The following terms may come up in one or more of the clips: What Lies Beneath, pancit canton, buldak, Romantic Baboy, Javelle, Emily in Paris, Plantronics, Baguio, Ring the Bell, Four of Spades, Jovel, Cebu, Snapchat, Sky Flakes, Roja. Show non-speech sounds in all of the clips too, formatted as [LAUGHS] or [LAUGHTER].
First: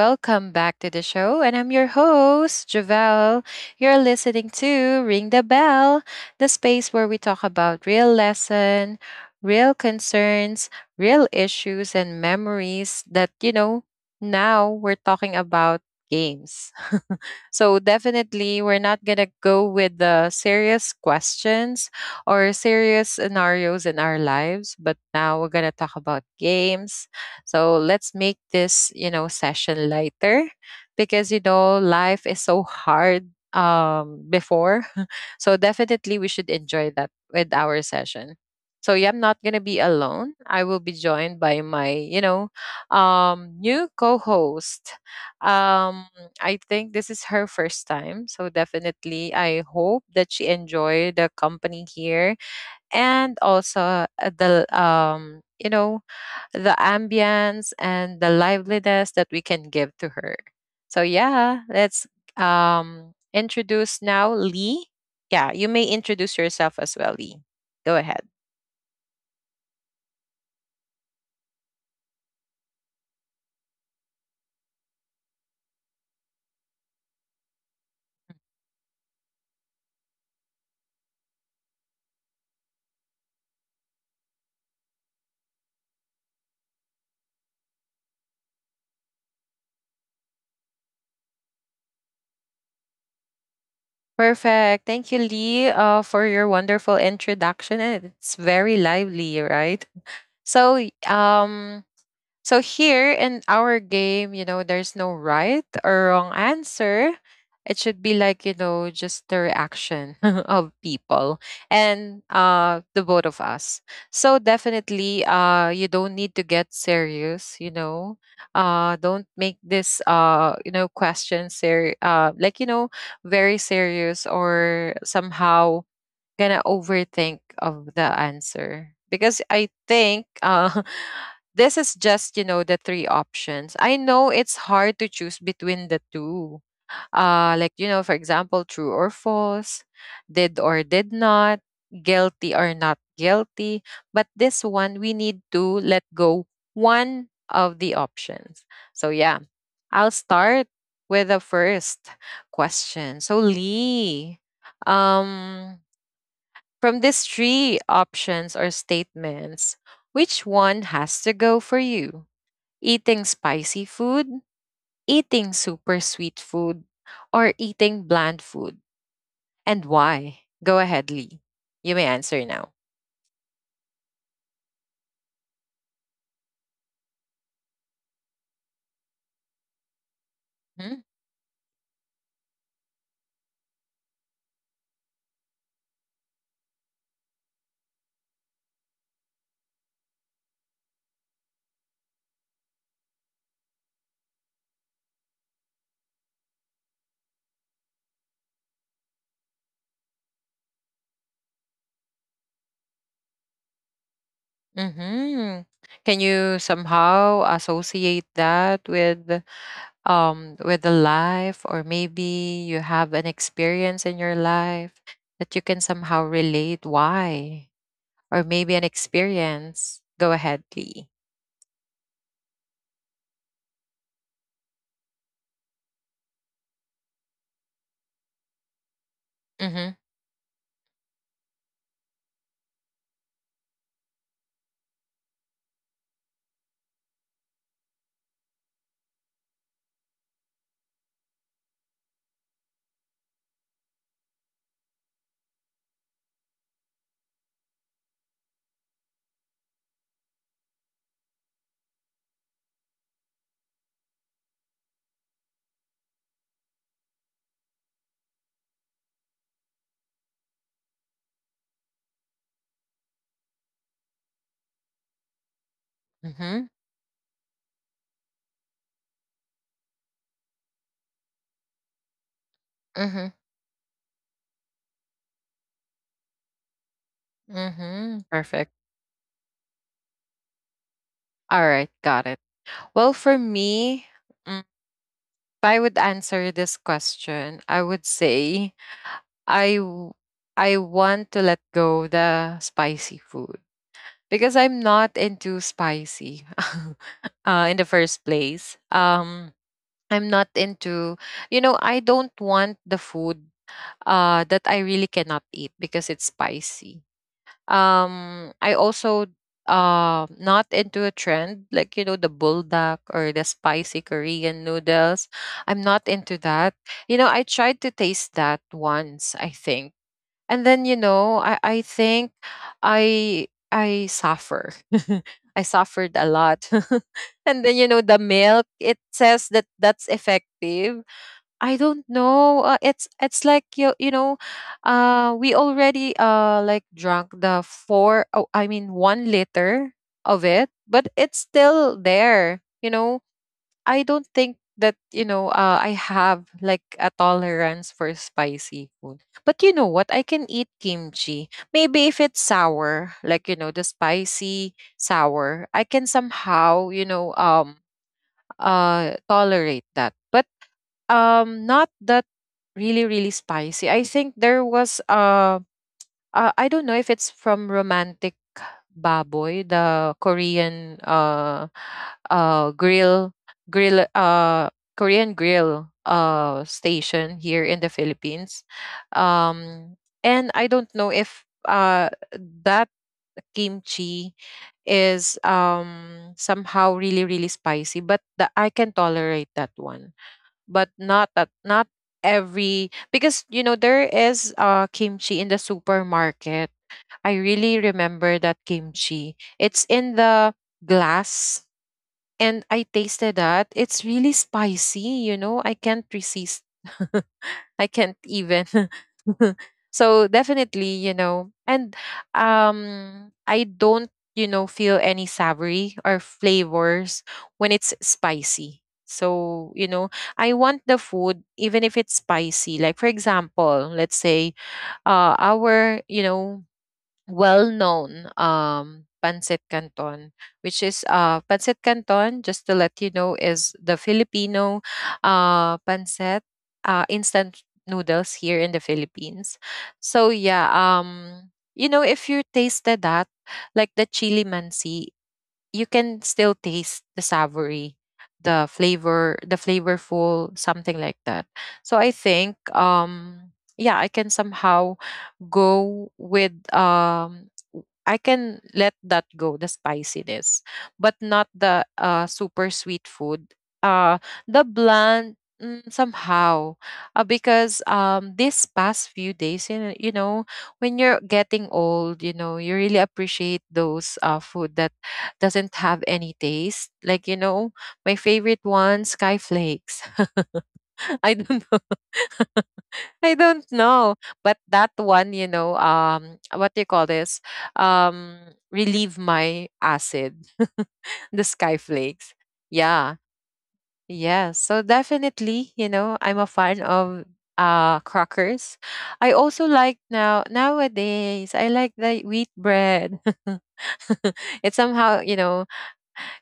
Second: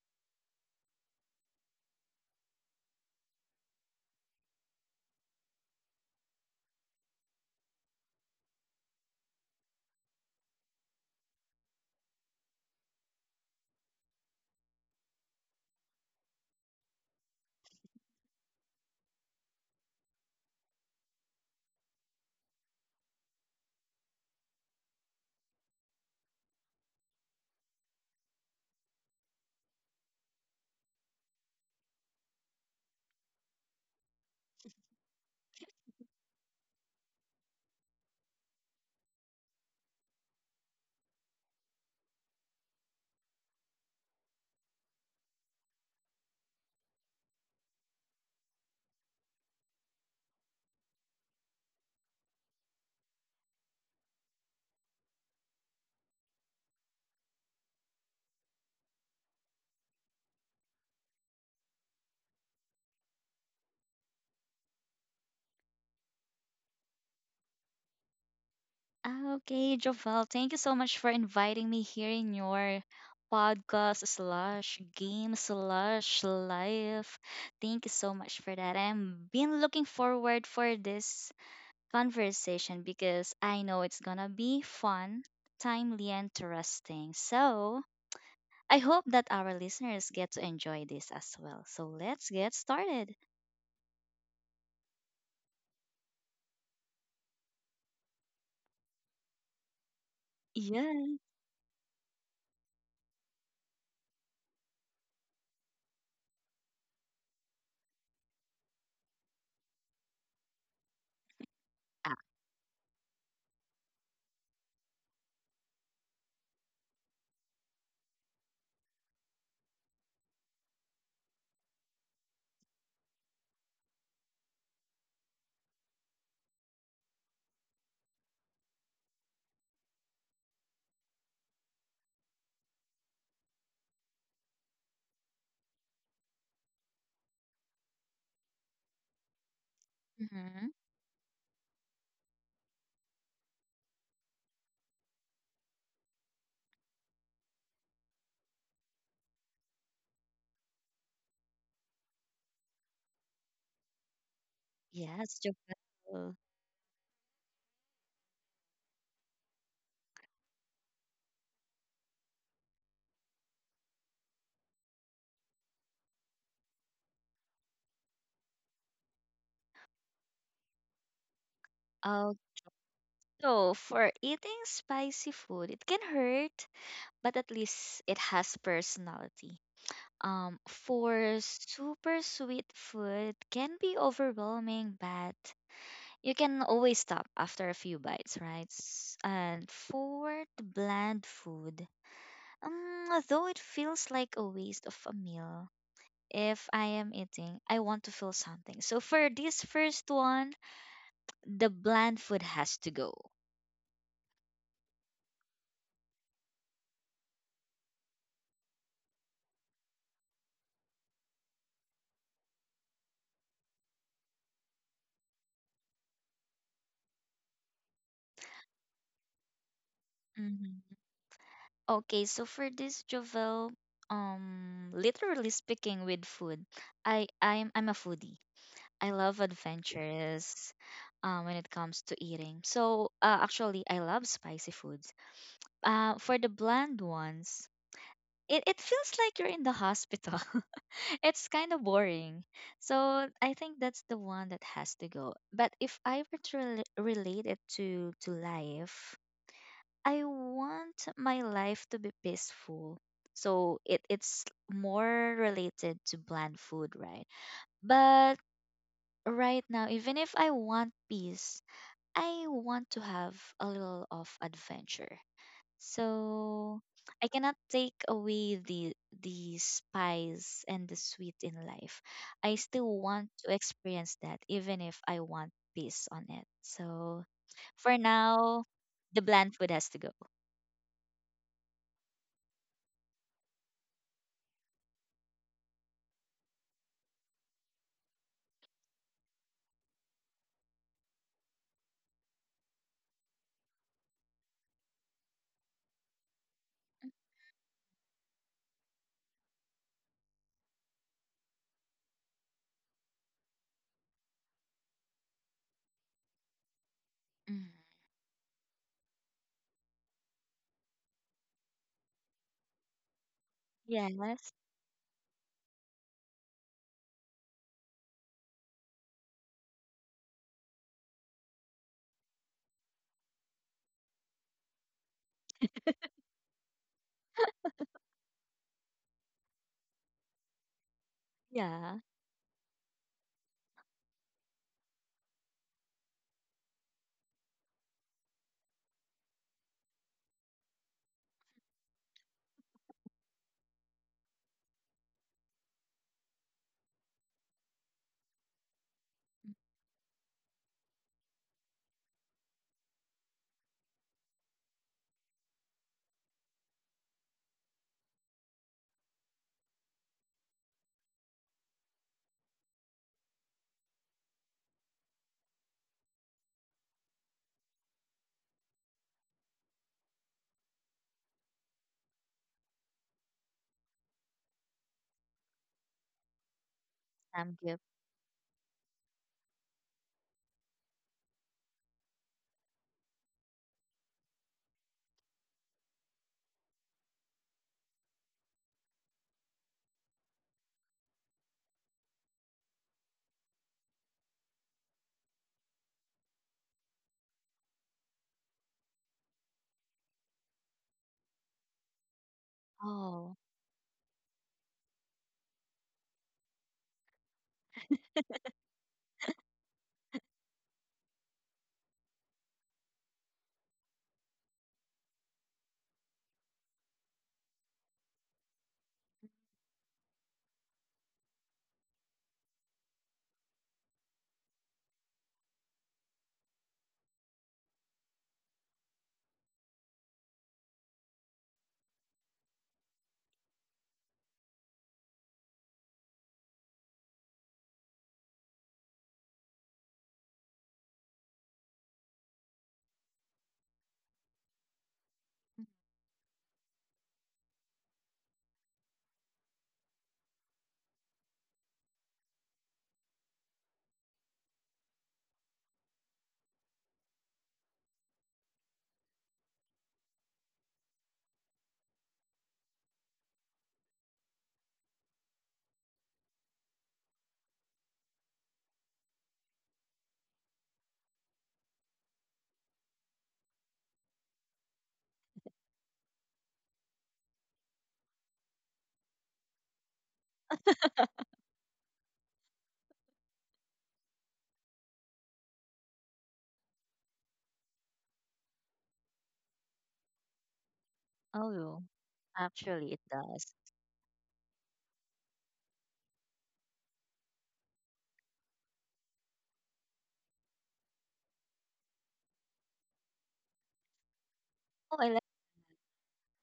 Welcome back to the show. And I'm your host, Javelle. You're listening to Ring the Bell, the space where we talk about real lesson, real concerns, real issues, and memories. Now we're talking about games. [LAUGHS] So definitely, we're not going to go with the serious questions or serious scenarios in our lives, but now we're going to talk about games, so let's make this, session lighter because life is so hard before. [LAUGHS] So definitely we should enjoy that with our session. So yeah, I'm not gonna be alone. I will be joined by my, new co-host. Um I think this is her first time. So definitely I hope that she enjoyed the company here and also the you know the ambience and the liveliness that we can give to her. So yeah, let's introduce now Lee. Yeah, you may introduce yourself as well, Lee. Go ahead. Okay, Jovel, thank you so much for inviting me here in your podcast slash game slash life. Thank you so much for that. I'm been looking forward for this conversation because I know it's gonna be fun, timely, and interesting. So I hope that our listeners get to enjoy this as well. So let's get started. Perfect. Thank you, Lee, for your wonderful introduction. And it's very lively, right? So, y- Yeah. um, so here in our game, there's no right or wrong answer. It should be like, just the reaction [LAUGHS] of people Ah, and the both of us. So definitely you don't need to get serious. Don't make this question ser like you know very serious, or somehow gonna overthink of the answer, because I think [LAUGHS] this is just the three options. I know it's hard to choose between the two. Like, for example, true or false, did mhm. or did not, guilty or not guilty. But this one, we need to let go one of the options. So yeah, I'll start with the first question. So Lee, Yes, um Jovel. from these three options or statements, which one has to go for you? Eating spicy food, eating super sweet food, or eating bland food? And why? Go ahead, Lee. You may answer now. So, for eating spicy food, it can hurt, but at least it has personality. For super sweet food, it can be overwhelming, but you can always stop after a few bites, right? And for the bland food, though it feels like a waste of a meal, if I am eating, I want to feel something. So for this first one, the bland food has to go. Mm-hmm. Can you somehow associate that with with the life, or maybe you have an experience in your life that you can somehow relate why? Or maybe an experience. Go ahead, Mm-hmm. Lee. Okay, so for this Jovel, literally speaking with food, I'm a foodie. I love Mm-hmm. adventures, when it comes to eating. So, actually, I love spicy foods. For the bland ones, it feels like you're in the hospital. [LAUGHS] It's kind of boring. So I think that's the one that has to go. But if I were to relate it to life, I want my life to be peaceful. So it's more related to bland food, right? But right now, even if I want peace, I want to have a little of adventure. So Mm-hmm. I cannot take away the spice and the sweet in life. I still want Mm-hmm. to experience that even if I want peace on it. So for Mm-hmm. now, Perfect. the bland food has to go. All right, got it. Well, for me, if I would answer this question, I would say I w- I want to let go the spicy food because I'm not into spicy [LAUGHS] in the first place. I'm not into, I don't want the food that I really cannot eat because it's spicy. Mhm. I also not into a trend like the buldak or the spicy Yes. Korean noodles. I'm not into that. I tried to taste that once, I think, and then I think I suffer. [LAUGHS] I suffered a lot. [LAUGHS] And then the milk, it says that that's effective. I Yeah, don't know. It's like you know, we already like drunk the four. Oh, I mean 1 liter of it, but it's still there. I don't think that I have like a tolerance for spicy food. But you know what? I can eat kimchi. Maybe if it's sour, like the spicy sour, I can somehow tolerate that. But not that really really spicy. I think there was I don't know if it's from Romantic Baboy, the Korean grill grill korean grill station stamp here gift. in the Philippines. Um and i don't know if that kimchi is somehow really really spicy. I can tolerate that one, but not at not every, because there is kimchi in the supermarket. I really remember that kimchi. It's in the glass, and I Oh, tasted that. It's really spicy. I can't resist. [LAUGHS] I can't even. [LAUGHS] [LAUGHS] So definitely and I don't feel any savory or flavors when it's spicy, so I want the food even if it's spicy. Like, for example, let's say our, well-known pancit canton, which is pancit canton, just to let you know, is the Filipino pancit, instant noodles here in the Philippines. So yeah, if you tasted that, like the chili mansi, you can still taste the savory, the flavor, the flavorful, something like that. So I think yeah, I can somehow go with, I can let that go, the spiciness, but not the super sweet food, uh the bland. Somehow because this past few days, you know, when you're getting old, you really appreciate those food that doesn't have any taste. Like, my favorite one, Sky Flakes. [LAUGHS] I don't know. [LAUGHS] I don't know. But that one, what do you call this? Um Relieve my acid. [LAUGHS] The Sky oh, Flakes. actually it Yeah. does. Yeah. So definitely, I'm a fan of crackers. I also like now, nowadays, I like the wheat bread. [LAUGHS] It Oh, I somehow, like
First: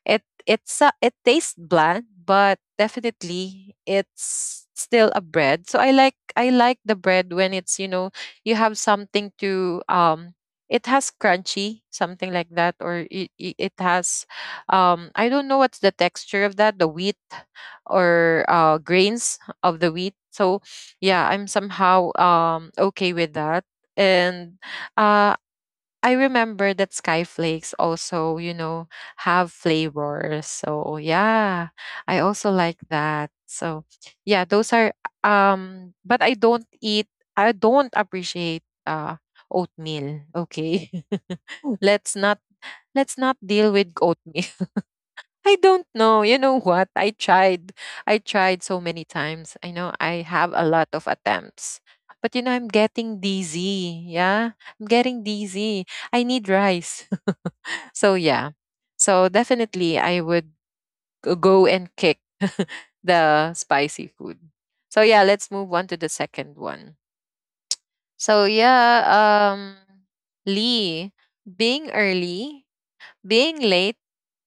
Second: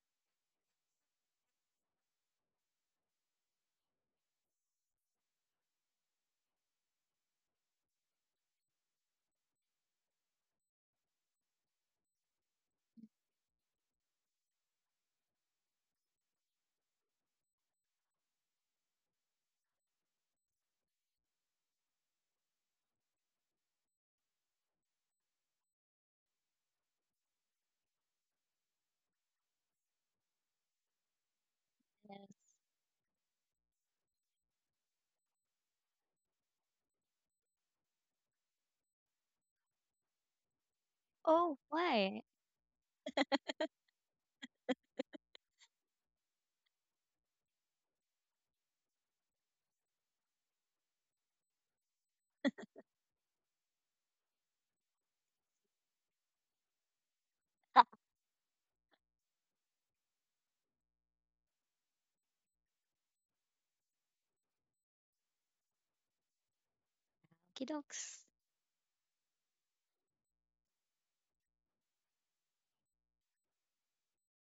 it tastes bland, but definitely it's still a bread. So I like the bread when it's, you have something to, it has crunchy, something like that, or it has, I don't know what's the texture of that the wheat, or grains of the wheat. So yeah, I'm somehow okay with that. And uh, I remember that Sky Flakes also, have flavors. So yeah, I this. also like that. So yeah, those are, but I don't eat, I don't appreciate oatmeal. Okay. Oh, [LAUGHS] Let's why? not, let's not deal with oatmeal. I don't know. You know what? I tried. I tried so many times. I know I have a lot of attempts. But I'm getting dizzy. Yeah. I'm getting dizzy. I need rice. [LAUGHS] So yeah. So definitely I would go and kick [LAUGHS] the spicy food. So yeah, let's move on to the second one. Okie dokes. So yeah, Lee, being early, being late,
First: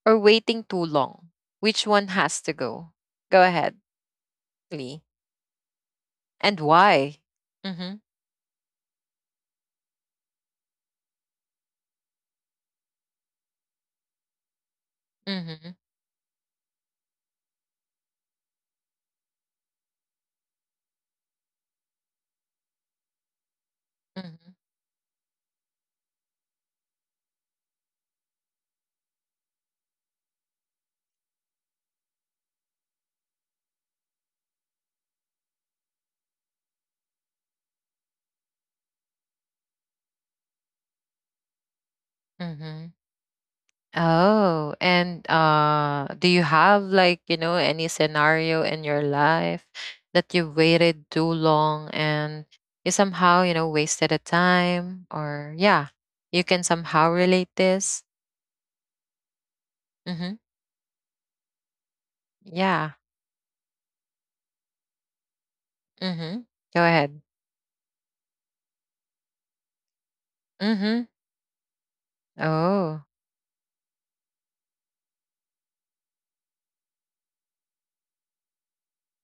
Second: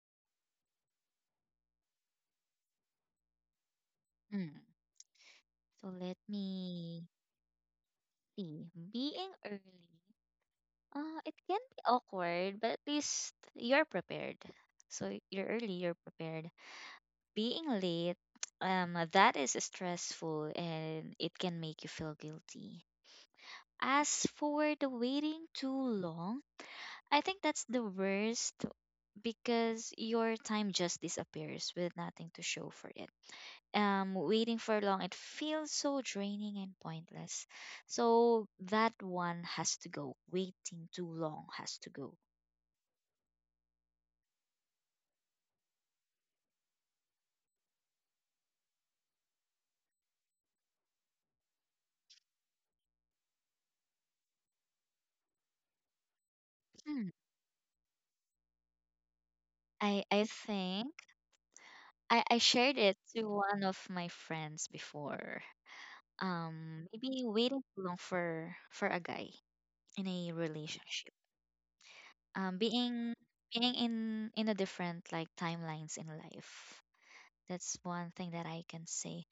or waiting too long? Which one has to go? Go ahead, Mm. Lee. So let And me why? Mm-hmm. see. Being early, it can be awkward, but at least you're prepared. So you're early, Mm-hmm. you're prepared. Being late, that is stressful and it can make you feel guilty. As Mm-hmm. for the waiting too long, I think that's the worst because your time just disappears with nothing to show for it. Waiting for long, it feels so draining and pointless. So that one has to go. Waiting too long has to go. Mm-hmm. Oh, and do you have like, any scenario in your life that you waited too long and you somehow, wasted a time, or yeah, you can Hmm. somehow relate this? I Mm-hmm. think I shared it Yeah. to one of my friends before. Mm-hmm. Go Maybe ahead. waiting too long for a guy in a relationship. Mm-hmm. Being Oh. being in a different like timelines in life. That's one thing that I can say,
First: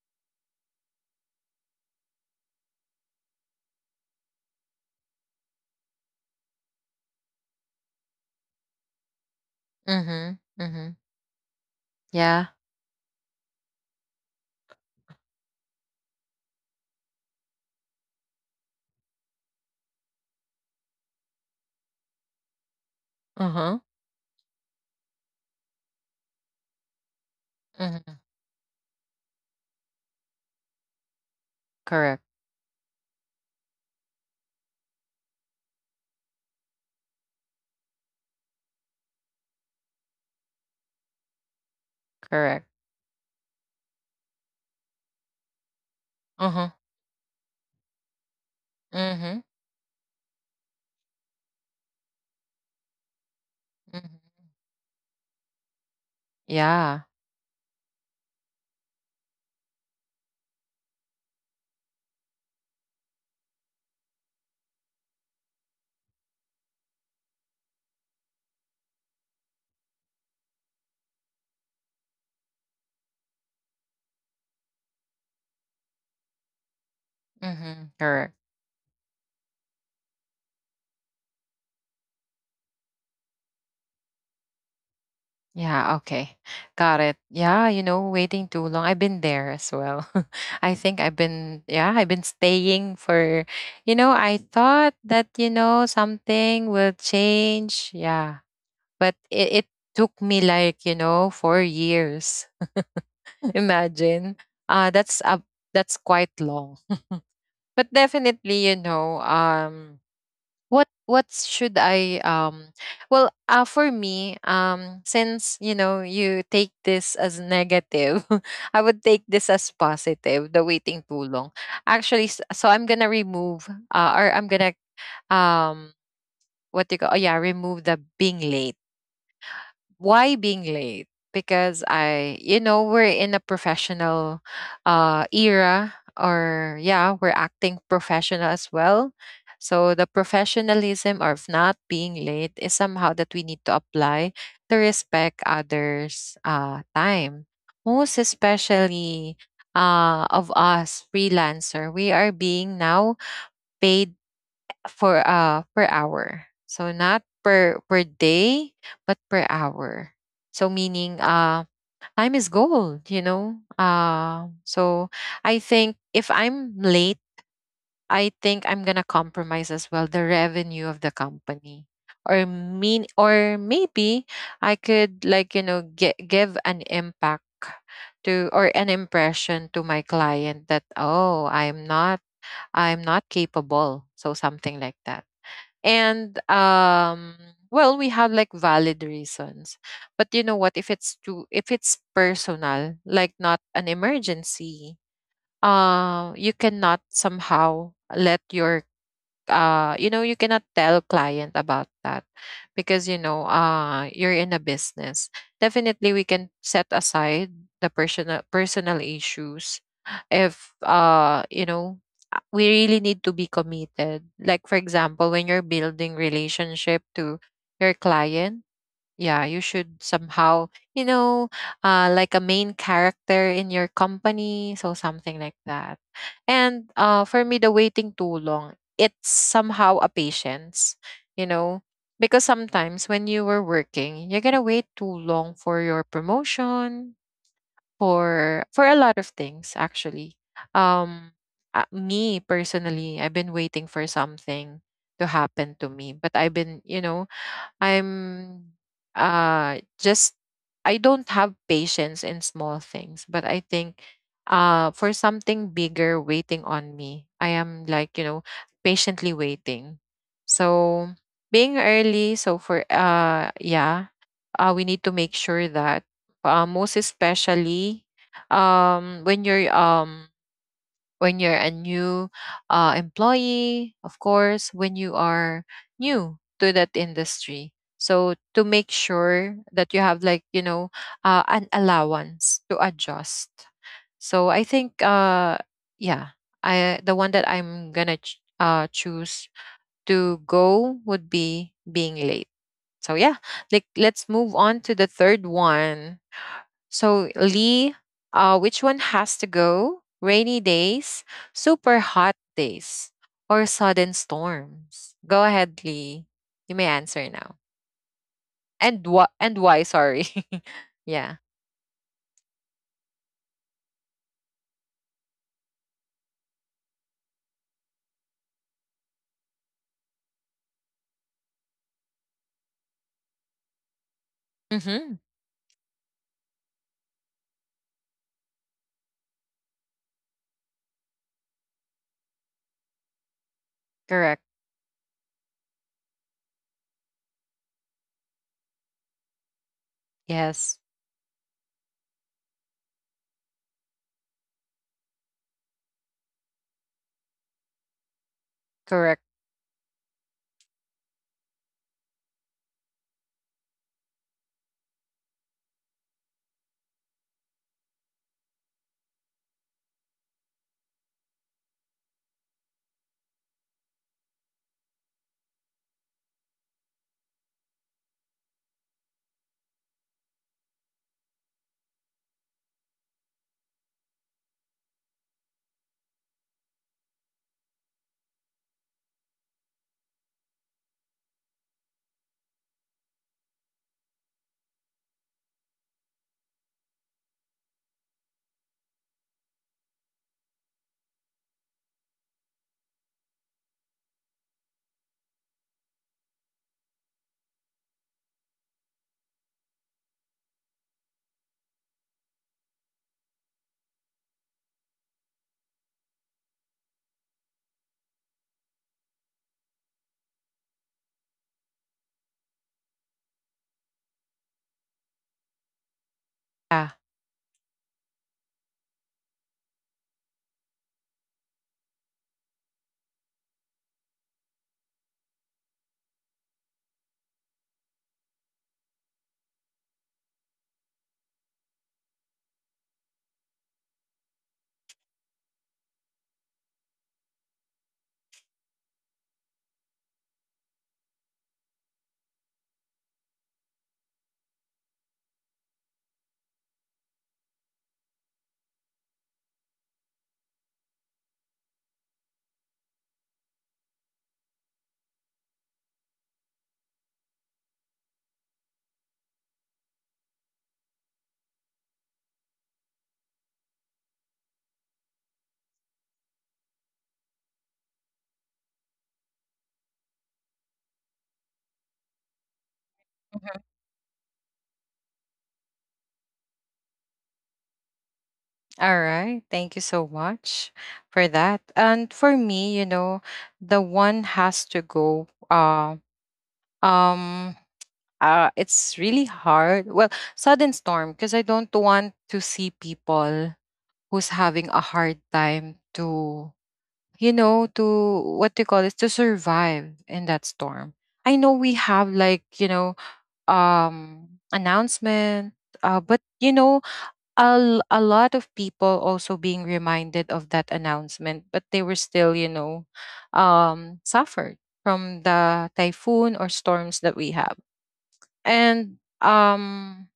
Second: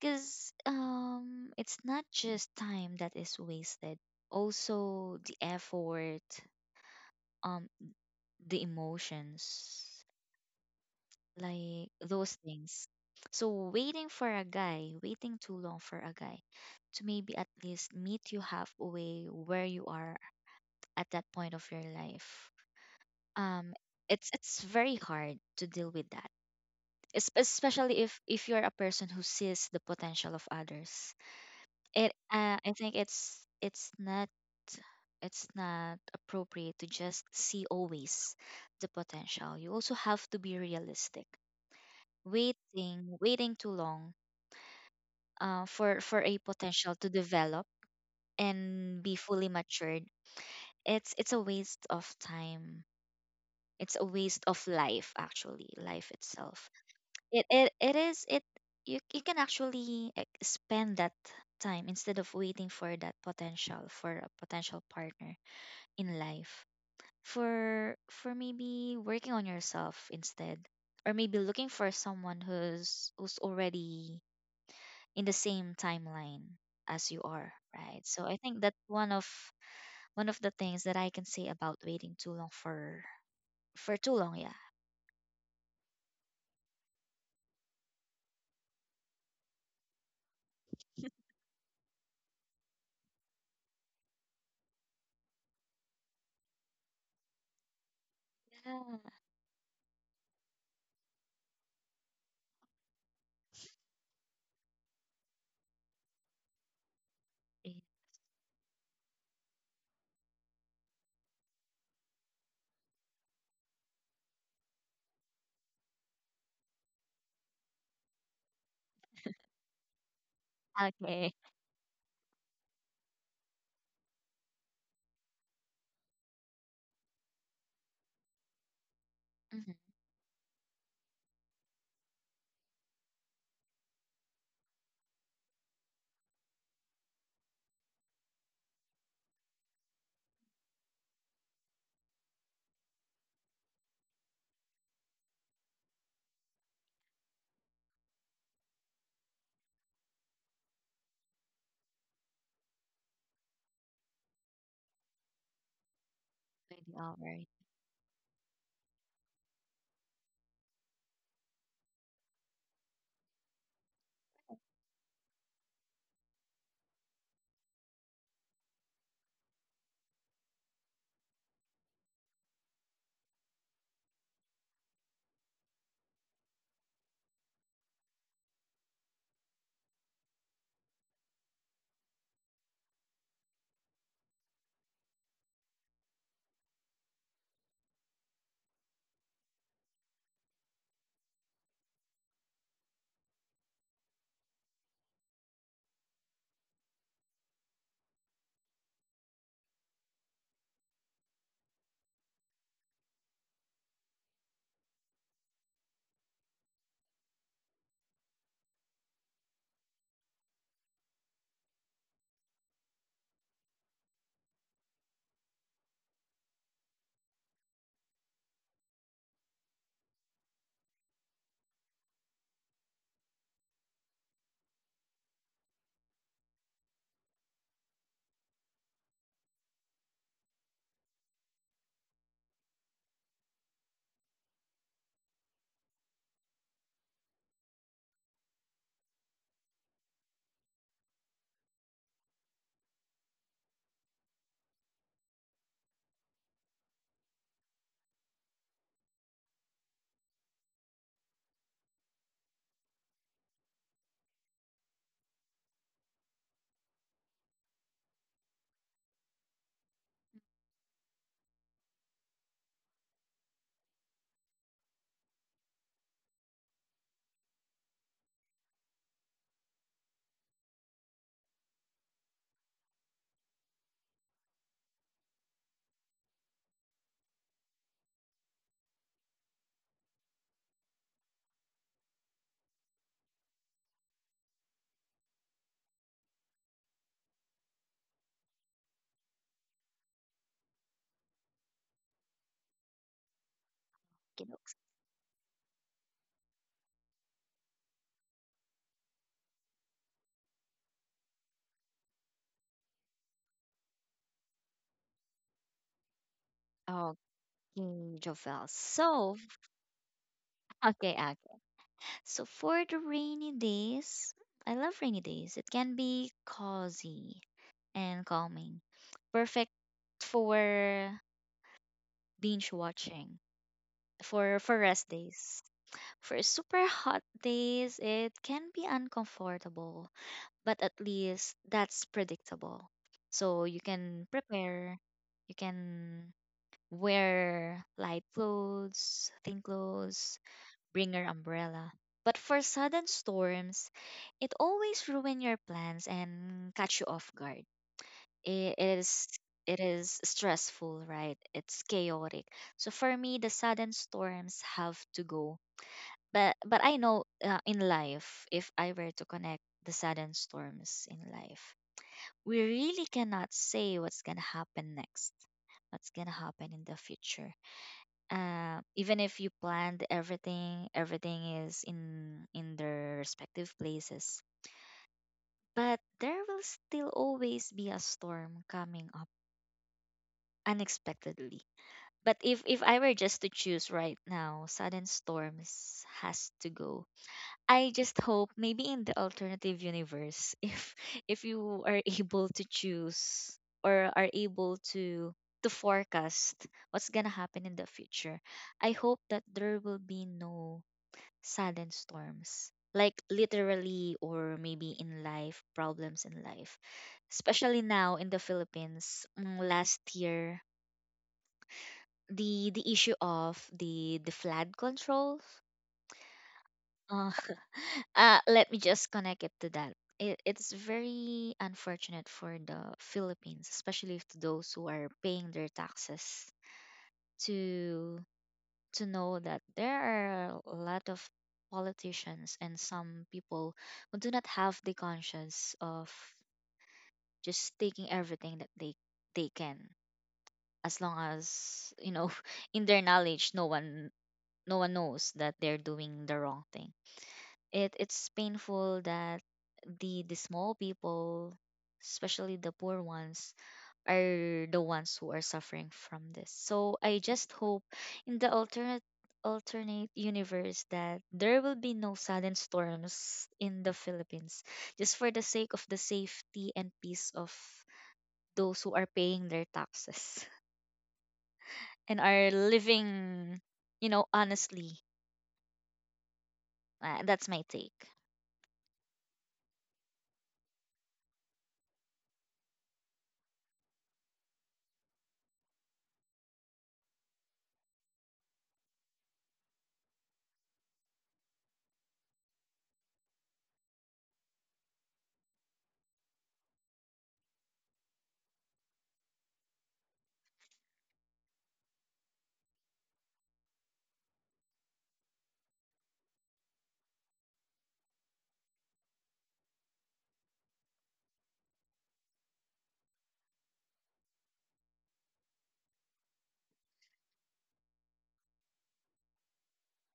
because it's not just time that is wasted, also the effort, um the emotions, Mm-hmm. Mm-hmm. like those Yeah. things. So waiting for a guy, waiting too long for a guy to maybe at least meet you halfway where you are at that point of your life, um Uh-huh. It's very hard to deal with that. Especially Mhm. if you're a person who sees the potential of others. It Correct, I think it's not it's not appropriate to just see always the potential. You also have to be realistic. correct. Waiting too long, for a Uh-huh. potential to develop and be Mhm. fully matured. It's a waste of time. It's a Mhm. waste of life actually, life itself. Yeah. It you you can actually like, spend that time instead of waiting for that potential for a potential partner in life. For maybe working on yourself instead, or maybe looking for someone who's already in the same timeline as you are, Mhm. right? So Correct. I think that one of the things that I can say about waiting too long for too long, yeah. Yeah, okay. Got it. Yeah, waiting too long, I've been there as well. [LAUGHS] I think I've been staying for, I thought that, something will change. Yeah. Yeah. But [LAUGHS] it took me like, 4 years. [LAUGHS] Imagine. Uh that's a that's quite long. But definitely, what should I, well, for me, since you take this as negative, [LAUGHS] I would take this as positive, the waiting too Okay. long. Actually, so I'm gonna remove, or I'm gonna, um what do you call, oh yeah, remove the being late. Mhm. Why being late? Because we're in a professional era, or yeah, we're acting professional as well. So the professionalism of not being late is somehow that we need to apply to respect others' time. Most especially of us freelancer, we are being now paid for per hour. So Maybe all not right. per day, but per hour. So meaning time is gold. So I think if I'm late, I think I'm gonna compromise as well the revenue of the company. Or maybe I could like, give an impact to, or an impression to my client that oh, I'm not capable, so something like that. And well, we have like valid reasons, but you know what, if it's personal, like not an emergency, you cannot somehow let your, you cannot tell client about that, because you're in a business. Definitely we can set aside the personal issues if, we really need to be committed. Like, for example, when you're building relationship to your client, yeah, you should somehow, you know, like a main character in your company, so something like that. And for me, the waiting too long, it's somehow a patience, you know, because sometimes when you were working, you're gonna wait too long for your promotion, for a lot of things actually. Um, Me personally, I've been waiting for something to happen to me, but I've been, you know, I'm just I don't have patience in small things, but I think for something bigger waiting on me, I am, like, you know, patiently waiting. So being early, so for yeah, we need to make sure that most especially when you're when you're a new employee, of course, when you are new to that industry. So to make sure that you have, like, you know, an allowance to adjust. So I think yeah, I the one that I'm going to choose to go would be being late. So yeah, like, let's move on Okey-dokes. to the third one. So, Lee, which one has to go? Rainy days, super hot days, or sudden storms? Go ahead, Lee. You may answer now. Mm, Jovel. And what? So, And why? Sorry. [LAUGHS] okay, Yeah. okay. So for the rainy days, I love rainy days. It can be cozy and calming. Perfect for binge watching, for Mm-hmm. rest days. For super hot days, it can be uncomfortable, but at least that's predictable. So you can Correct. prepare, you can wear light clothes, thin clothes, Yes. bring your umbrella. But for sudden storms, it always ruin your plans and catch you off guard. It, Correct. It is stressful, right? It's chaotic. So for me, the sudden storms have to go. But I know in life, if I were to connect the sudden storms in life, we really cannot say what's gonna happen next, what's gonna happen in the future, even if you planned everything, everything is in their respective places. But there will still always be a storm coming up unexpectedly. But if I were just to choose right now, sudden storms has to go. I just hope maybe in the alternative universe, [LAUGHS] if you are able to choose or are able to forecast what's gonna happen in the future, I hope that there will be no sudden storms, like literally or maybe in life, problems in life. Especially now in the Philippines, mm, last year, the issue of the flood control. Ah. Uh, [LAUGHS] let me just connect it to that. It's very unfortunate for the Philippines, especially to those who are paying their taxes to to know that there are a lot of politicians and some people who do not have the conscience of just taking everything that they can, as long as you know [LAUGHS] in their knowledge, no one no one knows that they're doing the wrong thing. It it's painful that the small people, especially the poor ones, are the ones who are suffering from this. So I just hope in the alternate universe that there will be no sudden storms in the Philippines, just for the sake of the safety and peace of those who are paying their taxes [LAUGHS] and are Mhm. living, you know, honestly. That's my take. All right. Thank you so much for that. And for me, you know, the one has to go. Um. It's really hard. Well, sudden storm, because I don't want to see people who's having a hard time to, you know, to, what do you call it, to survive in that storm. I know we have, like, you know, um announcement, but you know, a lot of people also being reminded of that announcement, but they were still, you know, suffered from the typhoon or storms that we have. And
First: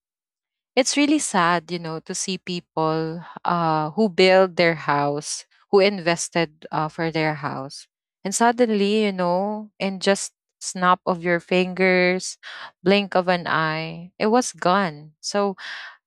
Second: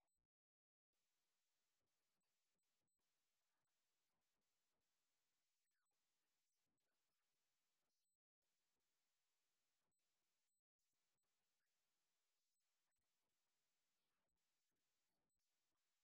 it's really sad, you know, to see people who build their house, who invested for their house. And suddenly, you know, in just snap of your fingers, blink of an eye, it was gone. So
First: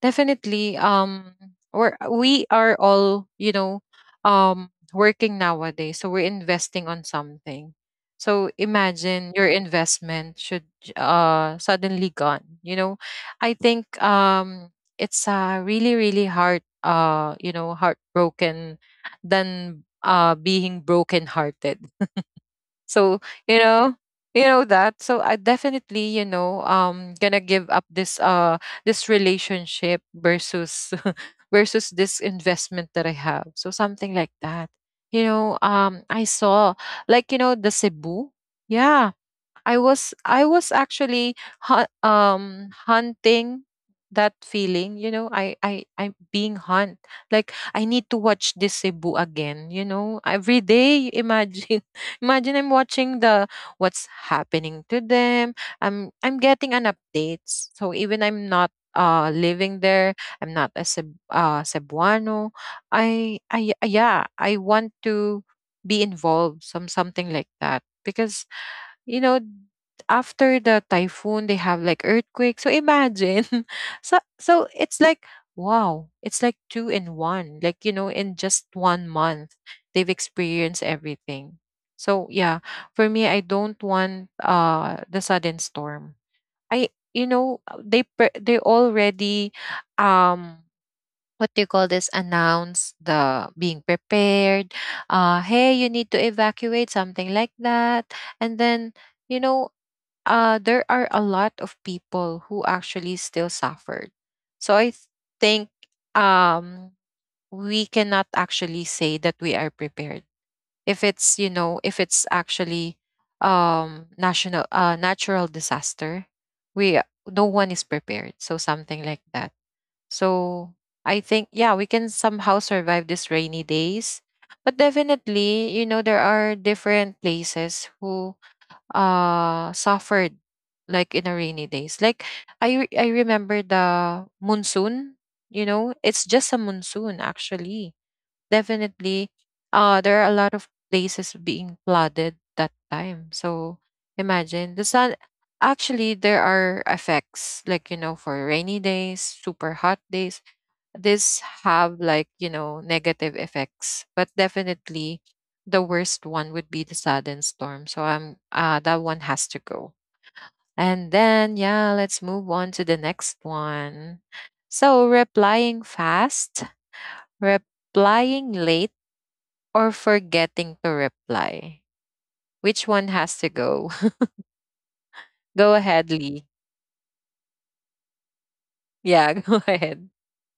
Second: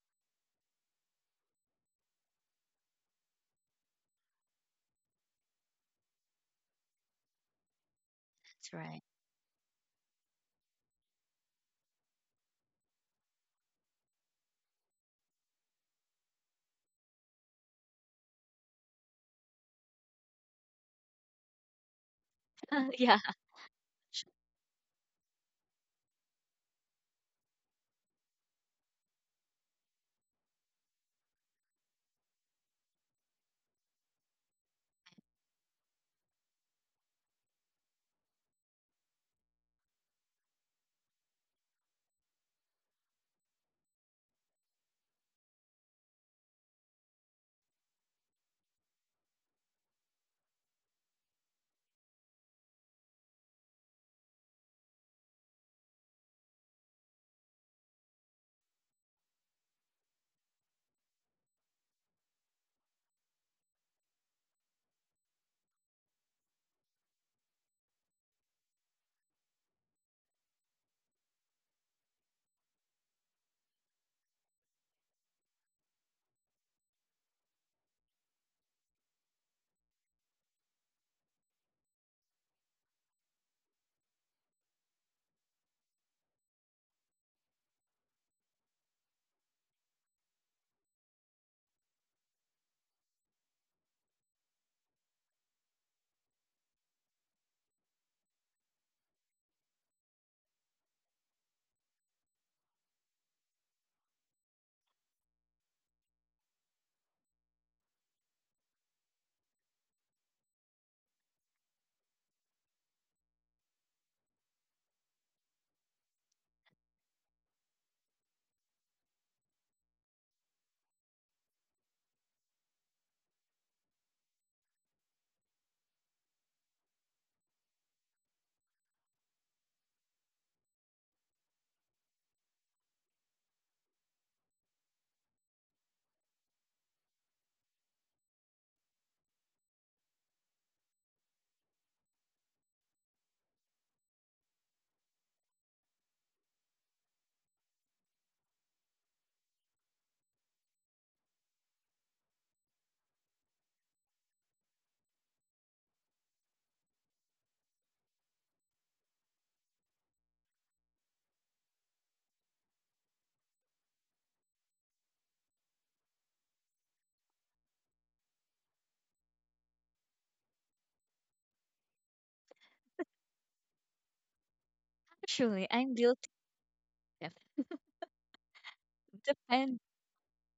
definitely, we are all, you know, working nowadays, so we're investing on something, so That's right. imagine your investment should suddenly gone, you know. I think it's really really hard, you know, heartbroken than being broken hearted. [LAUGHS] Yeah. So You know, you know that. So I definitely, you know, gonna give up this this relationship versus [LAUGHS] versus this investment that I have, so something like that. You know, I saw, like, you know, the Cebu. Yeah. I was, I was actually hunting that feeling, you know. I'm being hunt. Like, I need to watch this Cebu again, you know. Every day, imagine, [LAUGHS] imagine, I'm watching the what's happening to them. I'm getting an updates. So even I'm not living there, I'm not a Cebuano. I yeah, I want to be involved, some something like that, because, you know, after the typhoon, they have like earthquake. So imagine. [LAUGHS] So so it's like wow, it's like two in one. Like, you know, in just 1 month, they've experienced everything. So yeah, for me, I don't want the sudden storm. I, you know, they already um what do you call this, announce the being prepared. Hey, you need to evacuate, something like that, and then, you know, there are a lot of people who actually still suffered. So I think, um, we cannot actually say that we are prepared. If it's, you know, if it's actually national natural disaster, we no one is prepared. So something like that. So I think, yeah, we can somehow survive these rainy days, but definitely, you know, there are different places who suffered, like in a rainy days. Like, I remember the monsoon. You know, it's just a monsoon, actually. Definitely, there are a lot of places being flooded that time. So imagine the sun, actually there are effects, like, you know, for rainy days, super hot days, these have, like, you know, negative effects. But definitely, the worst one would be the sudden storm, so I'm that one has to go. And then yeah, let's move on to the next one. So, replying fast, replying late, or forgetting to reply, which one has to go? [LAUGHS] Actually, Go I'm ahead, guilty Lee. of it. Yeah. [LAUGHS] go Depends on ahead.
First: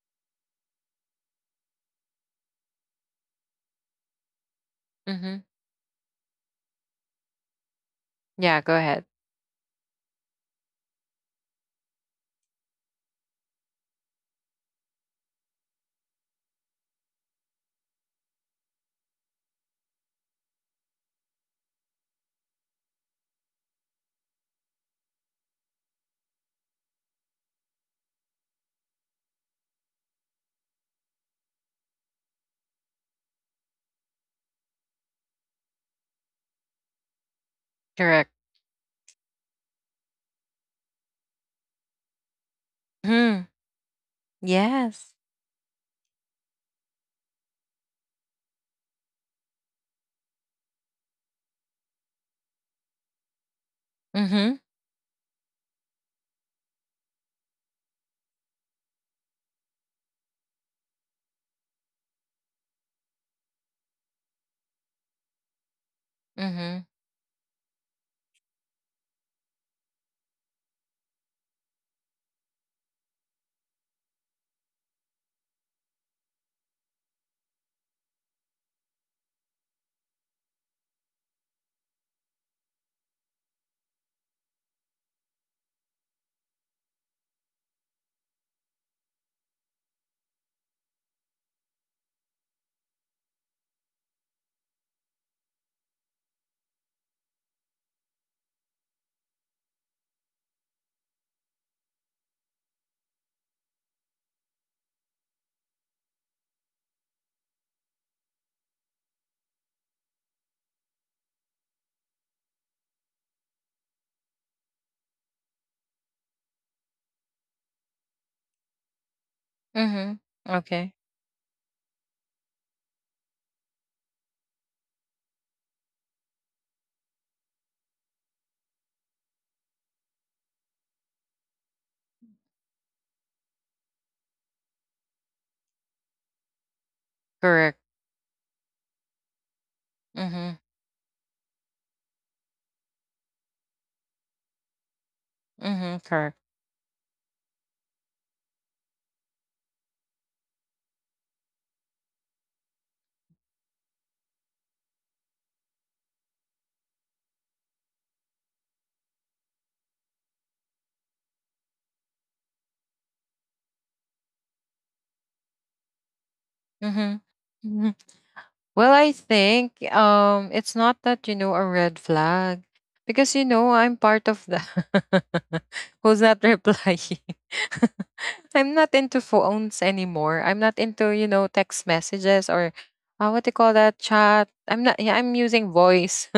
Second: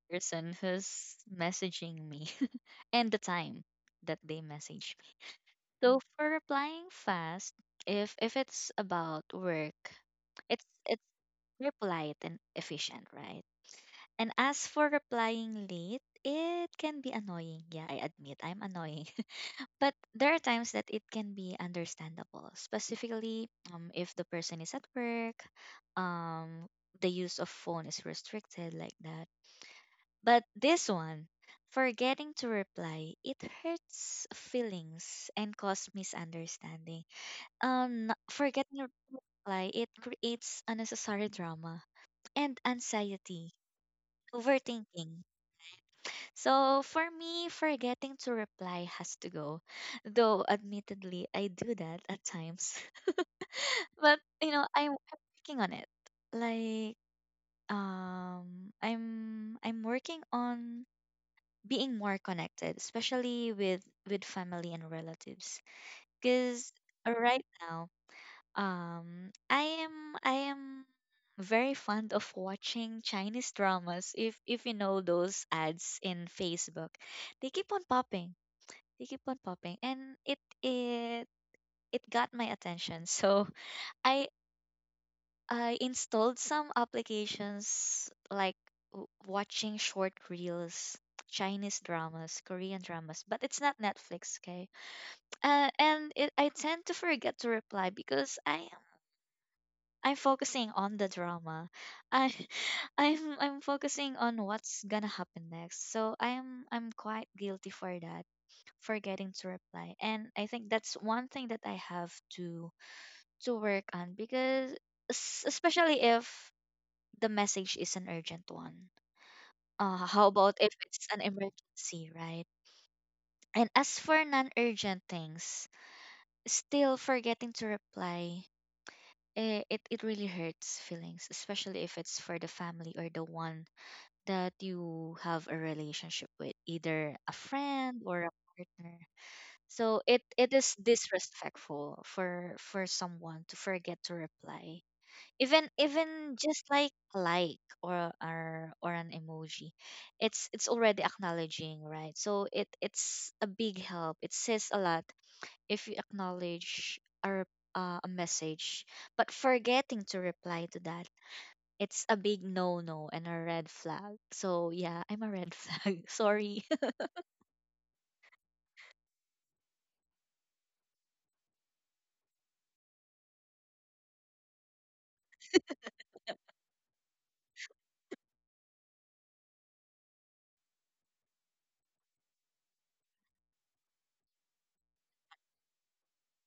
the person who's messaging me [LAUGHS] and the time that they message. Mm-hmm. So for replying fast, if Yeah, it's go ahead. about work, it's very polite and efficient, right? And as for replying late, it can be annoying. Yeah, I admit I'm annoying. [LAUGHS] But there are times that it can be understandable, specifically if the person is at work, um, the use of phone is restricted like that. But this one, forgetting to reply, it hurts feelings and cause misunderstanding, Correct. forgetting to reply, it creates unnecessary drama and anxiety, Hmm. Yes. overthinking. So for me, forgetting to reply has to go. Though admittedly, I do that at times. [LAUGHS] But you Mm-hmm. know, I'm working on it. Like I'm working on being more connected, especially with family and relatives. Because Mm-hmm. right now, I am very fond of watching Chinese dramas. If you know those ads in Facebook, they keep on popping. They keep on popping, and it got my attention. [LAUGHS] So I I installed some applications like watching short reels, Chinese dramas, Korean dramas, but it's not Netflix, okay? I tend to forget to reply because I'm focusing on the drama. I [LAUGHS] I'm focusing on what's gonna happen next. So I'm quite guilty for that, forgetting to reply. And I think that's one thing that I have to to work on because especially if the message is an urgent one. [LAUGHS] How Mhm. about if Okay. it's an emergency, right? And as for non-urgent things, still forgetting to reply, it really hurts feelings, especially if it's for the family or the one that you have a relationship with, either a Correct. friend or a partner. So it Mhm. is disrespectful for someone to forget to reply. Even Mhm. even Correct. just like a like or or an emoji. It's already acknowledging, right? So it's a big help. It says a lot if you acknowledge a, a message, but forgetting to reply to that, it's a big no no and a red flag. So, yeah, I'm a red [LAUGHS] flag. Sorry. [LAUGHS] Mhm. Mhm. Well, I think it's not that, you know, a red flag, because, you know, I'm part of the [LAUGHS] who's not replying. [LAUGHS] I'm not into phones anymore. I'm not into, you know, text messages or what do you call that, chat. I'm not. Yeah, I'm using voice.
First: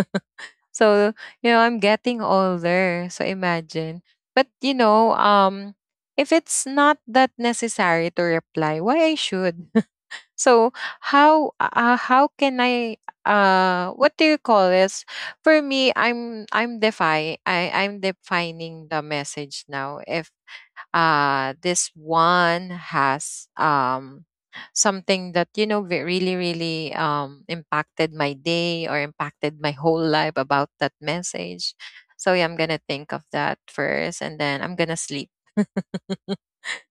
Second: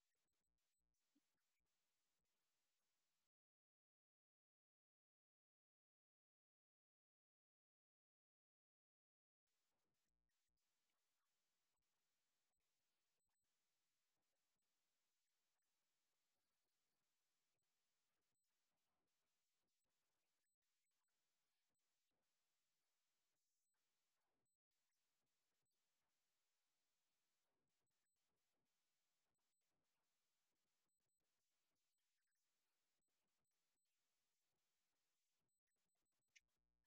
So, you know, I'm getting older. So imagine. But you know, if it's not that necessary to reply, why I should? [LAUGHS] So how, how can I, what do you call this? For me, I'm defy I I'm defining the message now. If this one has something that, you know, really really impacted my day or impacted my whole life about that message. So yeah, I'm gonna think of that first and then I'm gonna sleep. [LAUGHS]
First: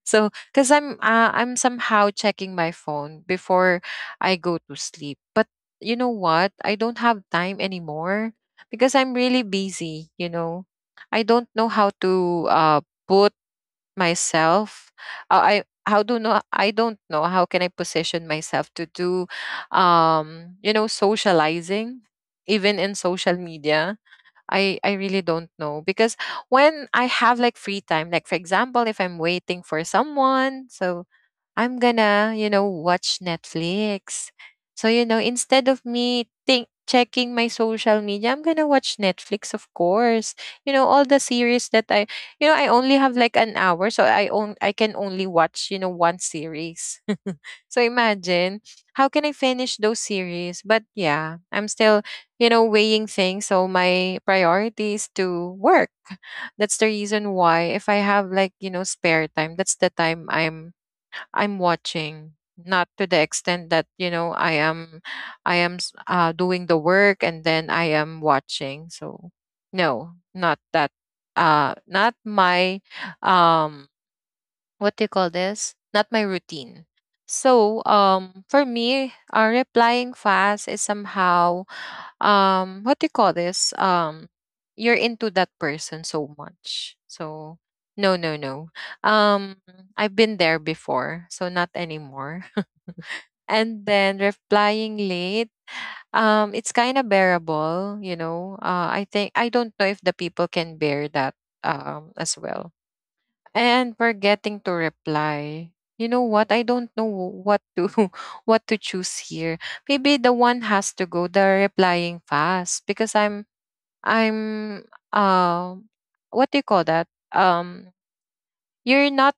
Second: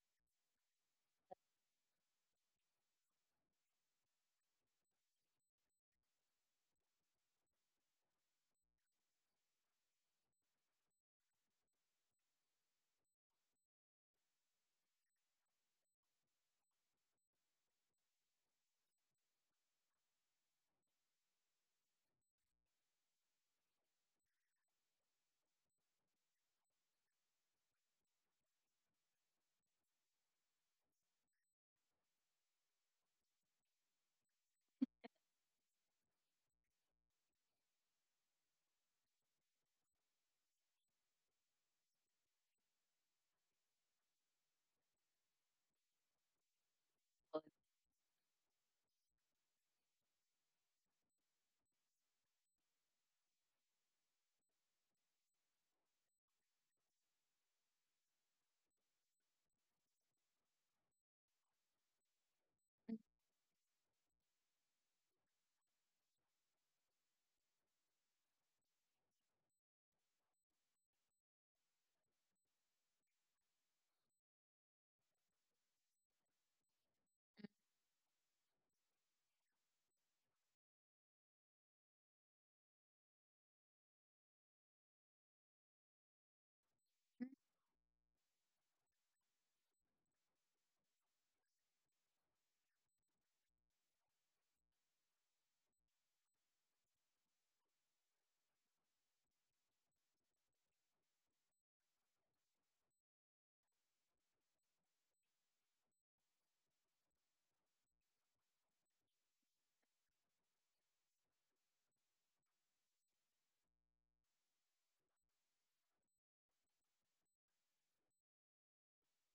So because I'm somehow checking my phone before I go to sleep, but you know what, I don't have time anymore, because I'm really busy, you know. I don't know how to put myself uh, i I don't know how can I position myself to do you know, socializing, even in social media. I really don't know, because when I have like free time, like for example, if I'm waiting for someone, so I'm gonna, you know, watch Netflix. So, you know, instead of me think checking my social media, I'm gonna watch Netflix, of course. You know, all the series that I, you know, I only have like an hour, so I own I can only watch, you know, one series. [LAUGHS] So imagine how can I finish those series? But yeah, I'm still, you know, weighing things. So my priority is to work. That's the reason why if I have, like, you know, spare time, that's the time I'm watching, not to the extent that, you know, I am doing the work and then I am watching. So no, not that, not my um what do you call this, not my routine. So for me, replying fast is somehow what do you call this, you're into that person so much, so no no no, um I've been there before, so not anymore. [LAUGHS] And then replying late, it's kind of bearable, you know. I think I don't know if the people can bear that as well. And forgetting to reply, you know what, I don't know what to [LAUGHS] what to choose here. Maybe the one has to go, the replying fast, because I'm um what do you call that? You're not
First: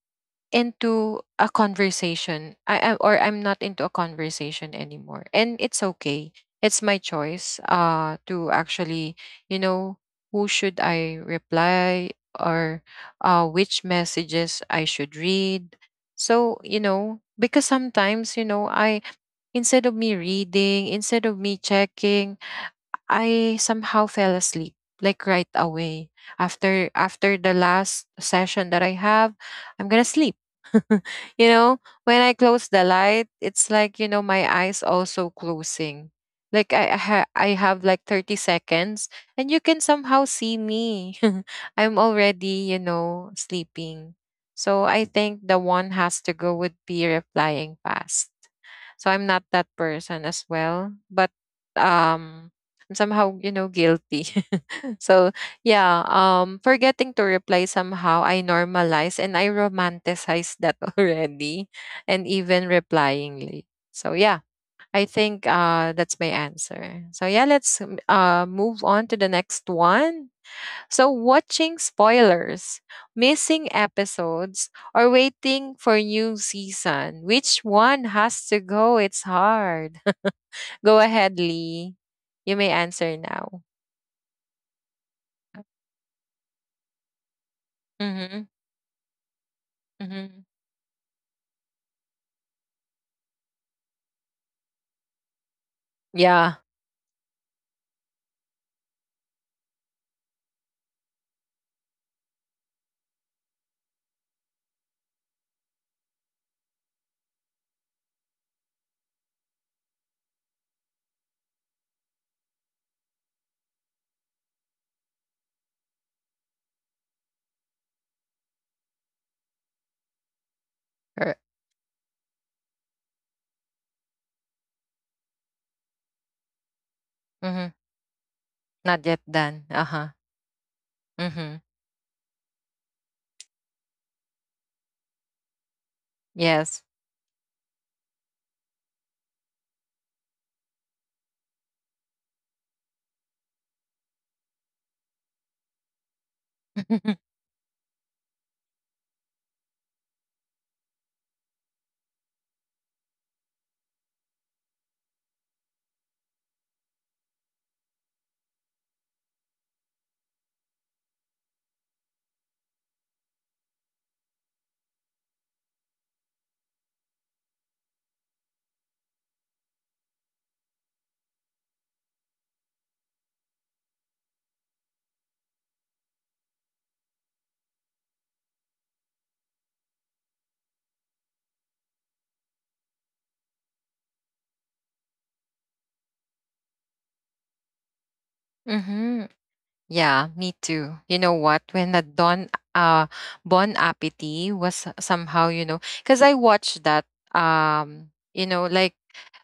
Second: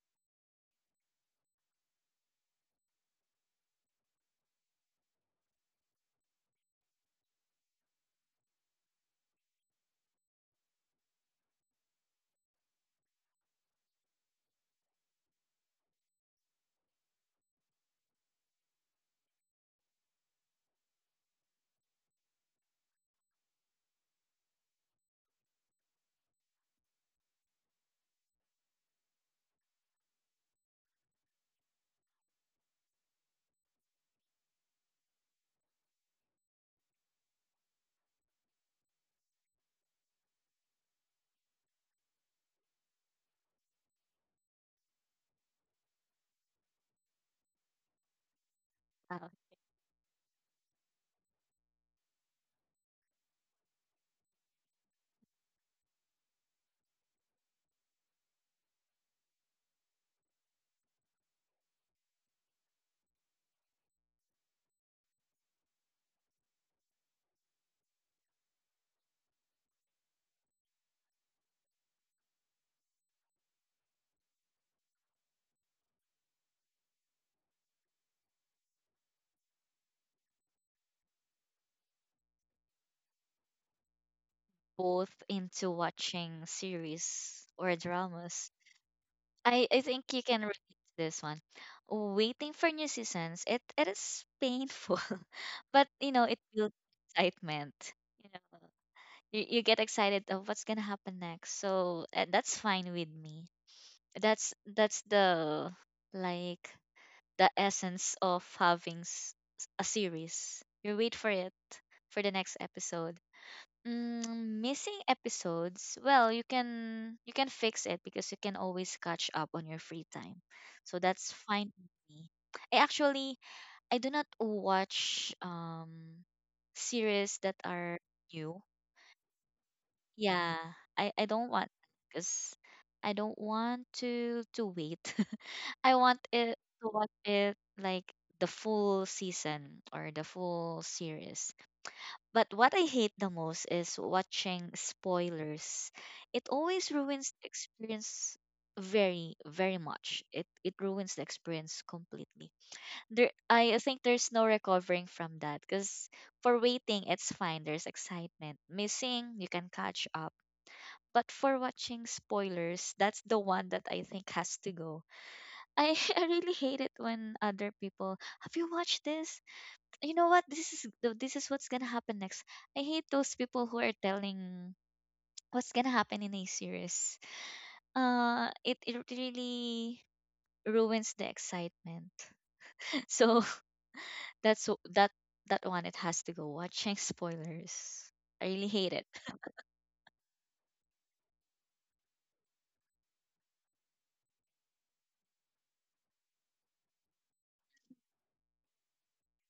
into a conversation. I am, or I'm not into a conversation anymore. And it's okay. It's my choice to actually, you know, who should I reply, or which messages I should read. So, you know, because sometimes, you know, I, instead of me reading, instead of me checking, I somehow fell asleep, like right away, after the last session that I have, I'm going to sleep. [LAUGHS] You know, when I close the light, it's like, you know, my eyes also closing. Like I have like 30 seconds, and you can somehow see me, [LAUGHS] I'm already, you know, sleeping. So I think the one has to go would be replying fast. So I'm Uh, not that person as well. But um I'm somehow, you know, guilty. [LAUGHS] So yeah, forgetting to reply, somehow I normalize and I romanticize that [LAUGHS] already. And even replying late. So yeah, I think that's my answer. So yeah, let's move on to the next one. So, watching spoilers, missing episodes, or waiting for new season, which one has to go? It's hard. [LAUGHS] Go ahead, Lee. You may answer now. both into watching series or Mm-hmm. dramas. I think you can Mm-hmm. relate to this one. Waiting for new seasons, it is painful, [LAUGHS] but you know, it Yeah. builds excitement. You know, you get excited of what's gonna happen next. So that's fine with me. That's the like the essence of having a series. You wait for it for the next episode. Mm, missing episodes, well you can fix it because you can always catch up on your free time, so that's Or, fine with me. I actually, I do not watch series that mm-hmm. are new. Not yet done. Uh huh. Yeah, I don't Mm-hmm. want, because I don't want to wait. [LAUGHS] I want it Yes. to watch it like the full season or the full series. But what I hate the most is watching spoilers. It always [LAUGHS] ruins the experience very very much. It ruins the experience completely. There, I think there's no recovering from that because for waiting it's fine. There's excitement. Missing, you can catch up, but for watching spoilers, that's the one that I think has to go. I, [LAUGHS] I really hate it when other people, have you watched this? You know what? This is this is what's gonna happen next. I hate those people who are telling what's gonna happen in a series. It really ruins the excitement. [LAUGHS] So [LAUGHS] that's w- that that one. It has to go. Watching spoilers. I really hate it. Mm-hmm. Yeah, me too. You know what? When the Don uh Bon Appetit was somehow, because I watched that, um, you know, like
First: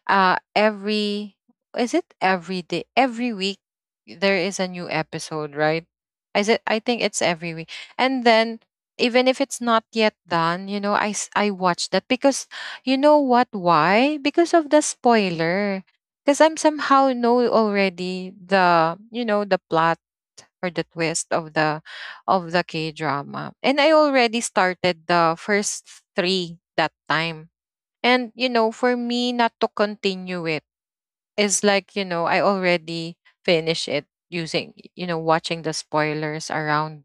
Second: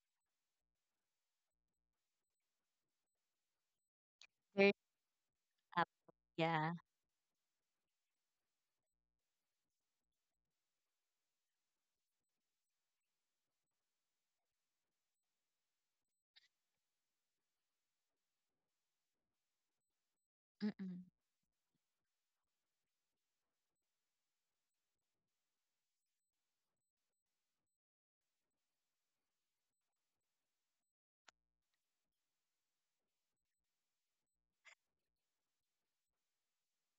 every — is it every day, every week, there [LAUGHS] is a Very new episode, right? up. Is it — Yeah. I think it's every week. And then, even if it's not yet done, you know, I watch that. Because you know what? Why? Because of the spoiler. Because I'm somehow know already the you know the plot, or the Mm-mm. twist of the K drama. And I already started the first three that time. And for me not to continue it is like, I already finished it using watching the spoilers around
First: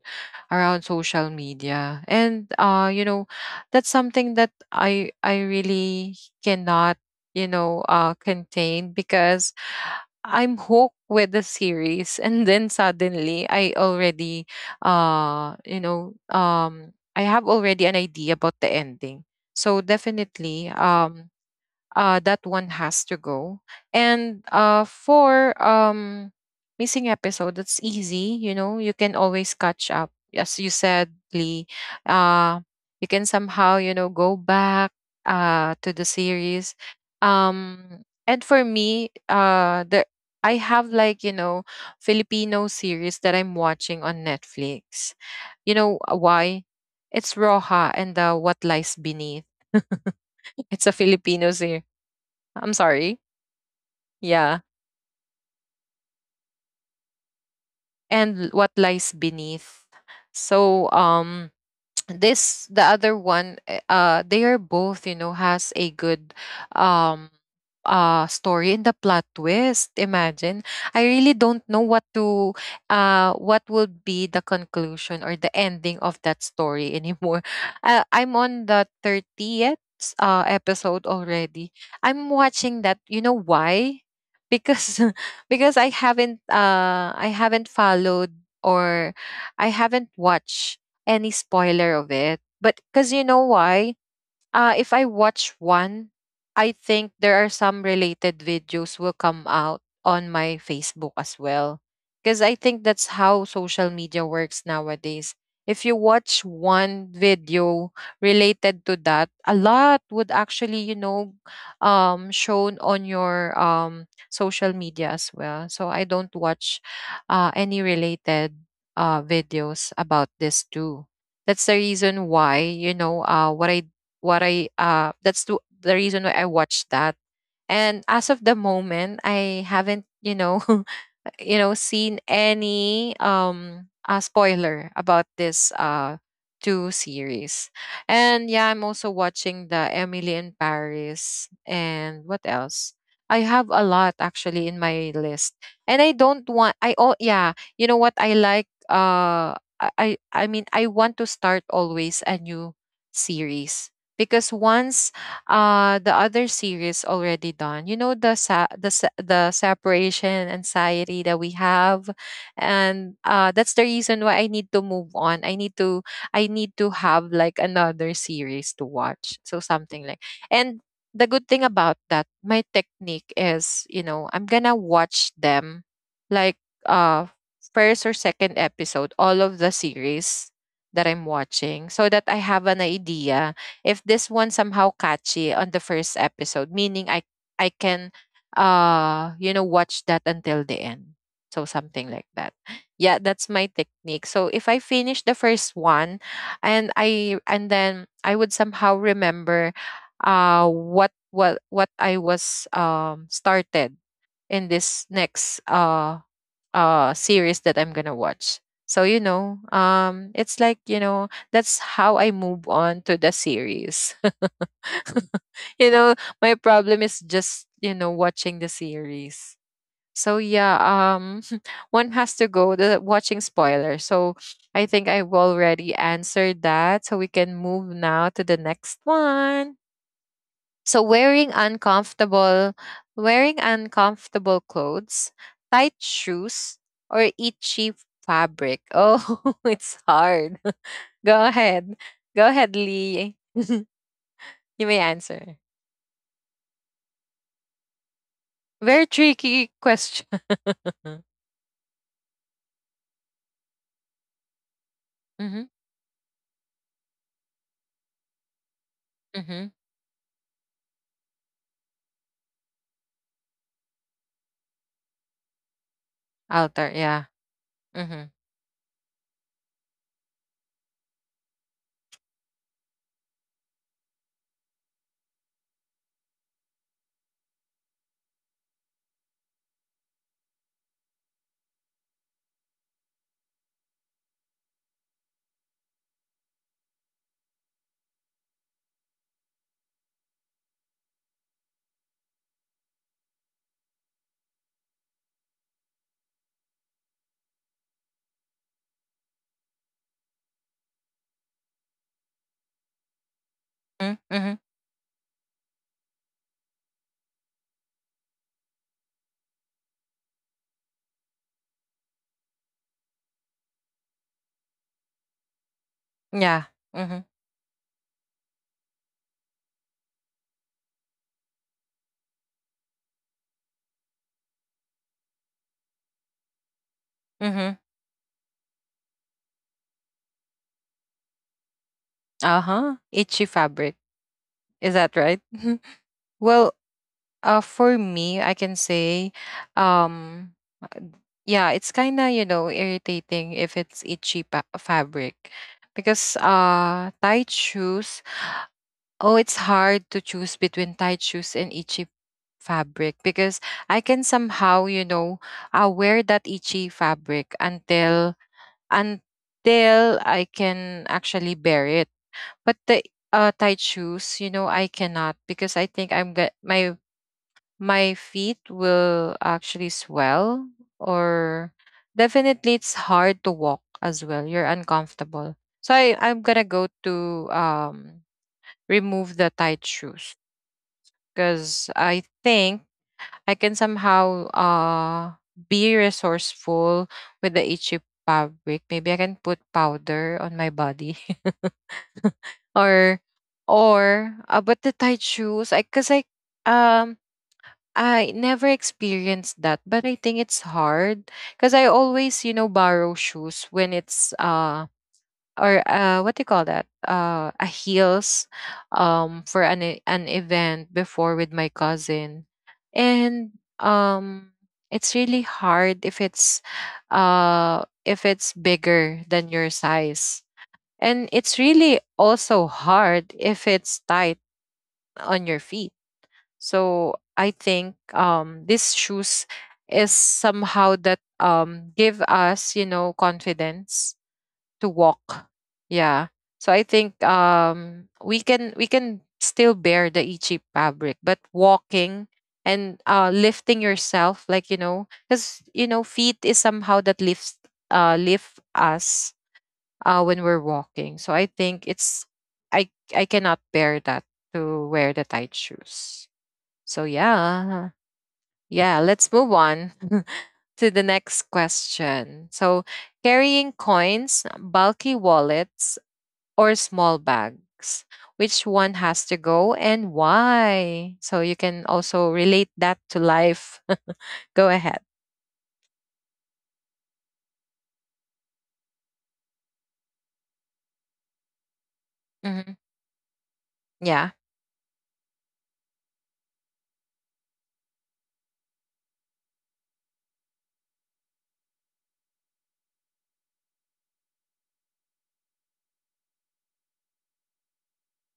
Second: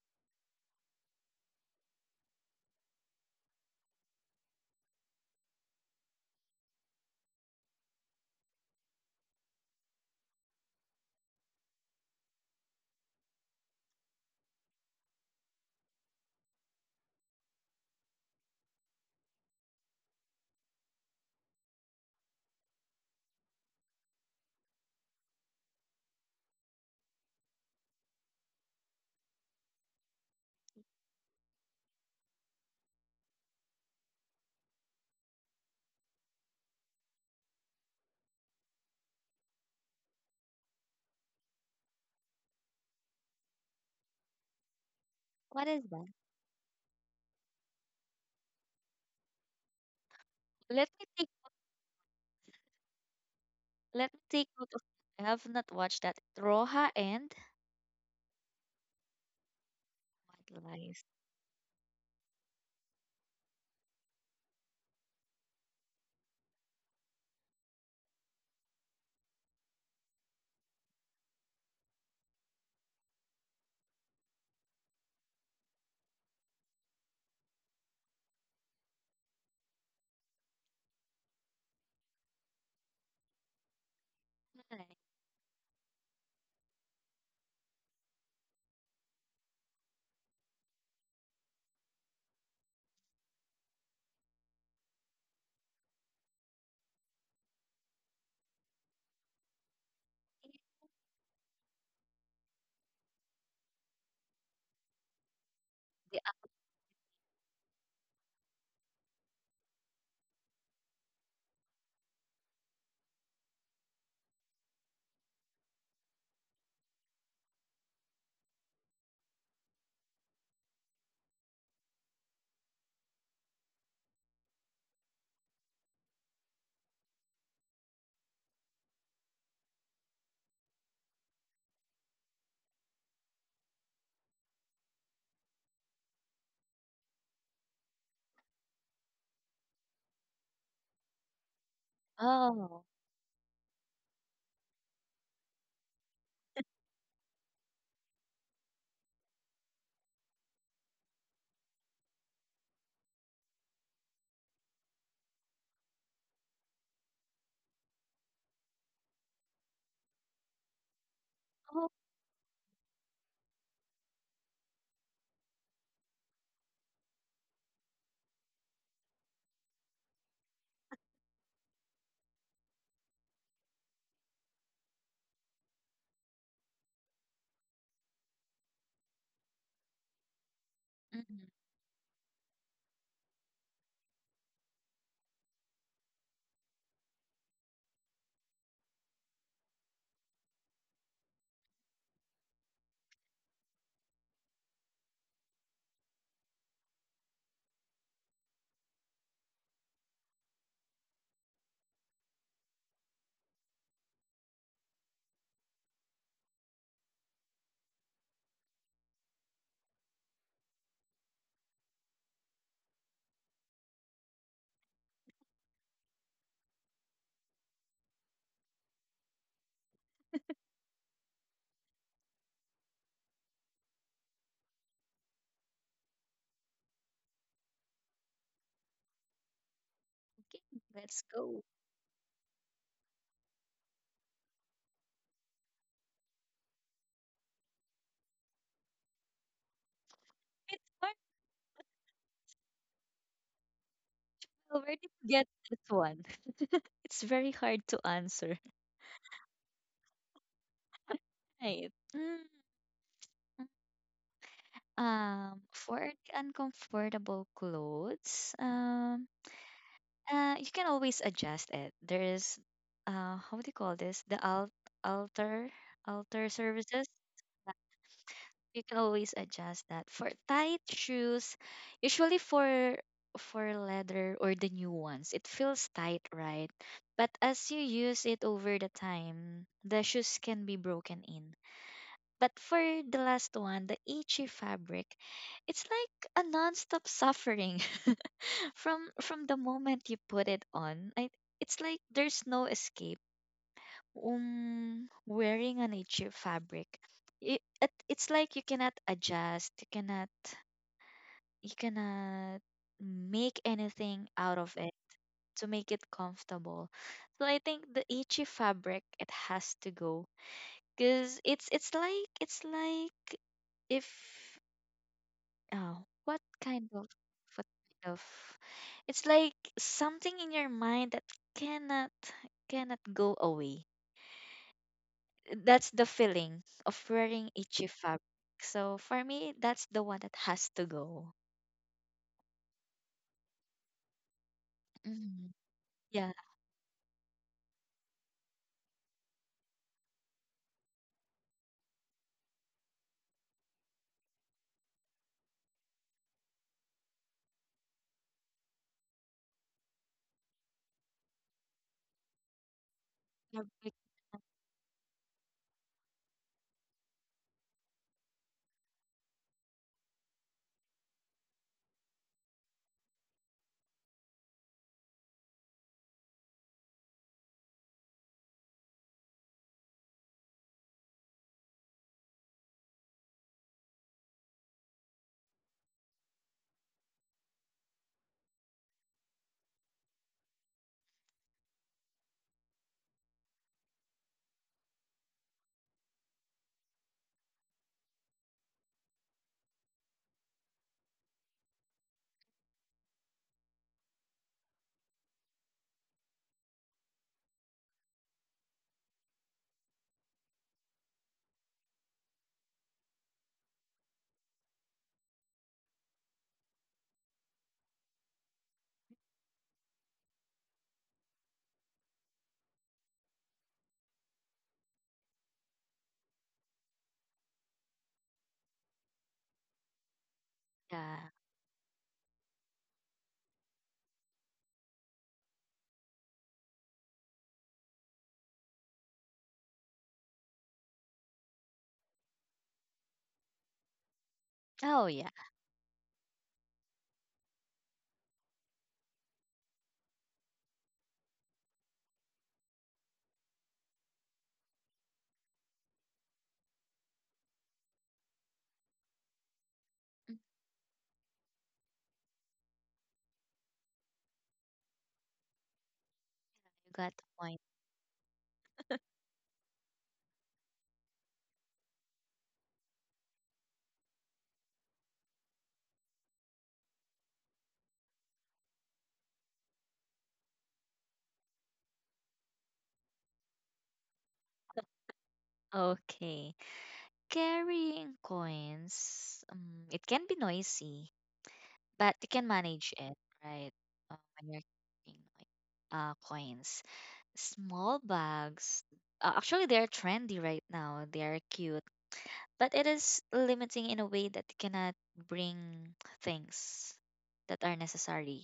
around social media. And that's something that I really cannot contain, because I'm hooked with the series. [LAUGHS] And then suddenly I already I have already an idea about the ending. So definitely, that one has to go. And for missing episode, that's easy. You know, you can always catch up. As you said, Lee, uh, you can somehow, you know, go back to the series. And for me, I have, like, you know, Filipino series that I'm watching on Netflix. What You is know, that? Why? It's Roja and the What Lies Beneath. [LAUGHS] it's Let a me take. Filipino series. I'm sorry. Let me take Yeah. note of. I have not watched that. Roja and And What Lies Beneath. White So Lies. This — the other one, eh, they are both, you know, has a good um story in the plot twist. Imagine, I really don't know what to — what would be the conclusion or the ending of that story anymore. [LAUGHS] I'm on the 30th episode already. I'm watching that, you know why? Because Right. [LAUGHS] because I haven't I haven't followed, or I haven't watched any spoiler of it. But because you know why? If I watch one, I think there are some related videos will come out on my Facebook as well. Because I think that's how social media works nowadays. If you The- watch one video related to that, a lot would actually, you know, shown on your social media as well. So I don't watch any related videos about this too. That's the reason why, you know, what I — that's the reason why I watched that. And as of the moment, I haven't, you know, [LAUGHS] you know seen any spoiler about this two series. And yeah, I'm also watching the Emily in Paris, and what Oh. else. I have a lot, actually, in my list. And I don't want — I — oh yeah. You know what I like? I mean, I want to start always a new series. Because once the other series already done, you know, the the separation anxiety that we Oh. have, and that's the reason why I need to move on. I need to have like another series to watch. So something like — and the good thing about that, my technique is, you know, I'm gonna watch them, like, uh first or second episode, all of the series that I'm Mhm. watching, so that I have an idea if this one somehow catchy on the first episode, meaning I can you know watch that until the end. So something like that. Yeah, that's my technique. So if I finish the first one, and then I would somehow remember what I was started in this next series that I'm gonna watch. So you know, it's like, you know, that's how I move on to the series. [LAUGHS] you know, my problem is just, you know, watching the series. So yeah, [LAUGHS] one has to go, the watching spoiler. So I think I've already answered that. So we can move now to the next one. Okay, So let's wearing go. uncomfortable wearing uncomfortable clothes, tight shoes, or itchy fabric. Oh, [LAUGHS] it's hard. It's hard, [LAUGHS] go ahead. Go ahead, Lee. [LAUGHS] you though. Where may did you get answer. this one? [LAUGHS] It's very hard to answer. Very tricky question. [LAUGHS] Right. Mm, mm-hmm, for the uncomfortable clothes, mm-hmm. You can always adjust it. There is, how do you call this? The al alter alter Altar, services. yeah. Mm-hmm, You can always adjust that for tight shoes, usually for leather, or the new ones, it feels tight, right? But as you use it over the time, the shoes can be broken in. But for the last one, the itchy fabric, it's like a non-stop suffering [LAUGHS] from the moment you put it on, I, it's like there's no escape. Wearing a nature fabric, it's like you cannot adjust, you cannot make mm-hmm. anything out Mm-hmm. of it to make it comfortable. So I think the itchy fabric, it has to go, because it's like it's like, if, oh, what Yeah. kind of, Mm-hmm, what kind of, it's like something in your mind that cannot cannot go away. That's the feeling of wearing itchy mm-hmm. fabric. So for me, that's the one that has to go. Uh-huh. Itchy fabric. Is that Mhm. right? [LAUGHS] Yeah, well, for me, I can say, um, uh, yeah, it's kind of, you know, irritating if it's itchy fabric. Because tight shoes — oh, it's hard to choose between tight shoes and itchy fabric, because fabric. I can somehow, you know, wear that itchy fabric until I can actually bear it. But the tight shoes, you know, I cannot. Because I think I'm get my feet will actually swell, or definitely it's hard to walk as well. You're uncomfortable. So I'm gonna go to remove the tight shoes, because I think I can somehow be resourceful with the itchy fabric. Maybe I can put powder on my body, [LAUGHS] or — but the tight shoes, I — cuz I — um I never experienced that, but I think it's hard. Cuz I always, you know, borrow shoes when it's or what do you call that? A heels, for an an event before with my cousin, and um, it's really hard if it's — if it's bigger than your size, Yeah. and it's really also hard if it's tight on your feet. So I think, these shoes is somehow that, give us, you know, confidence to Oh yeah. walk. Yeah. So I think, we can still bear the itchy fabric, but walking and lifting yourself, like, you know, because, you know, feet is somehow that lifts — lift us Mm. when we're walking. So I think it's — I I cannot bear that, to wear the tight shoes. You So got the point. yeah. Yeah, let's move on [LAUGHS] to the next question. So carrying coins, bulky wallets, or small bags? Which one has to go, and why? So you can also relate that to life. [LAUGHS] go ahead. Okay. Carrying coins. It can be noisy, but you can Hmm. manage it, right? Yeah, When you're carrying like, coins. Small bags. Actually, they're trendy right now. They're cute, but it is limiting in a way that cannot bring things that are necessary.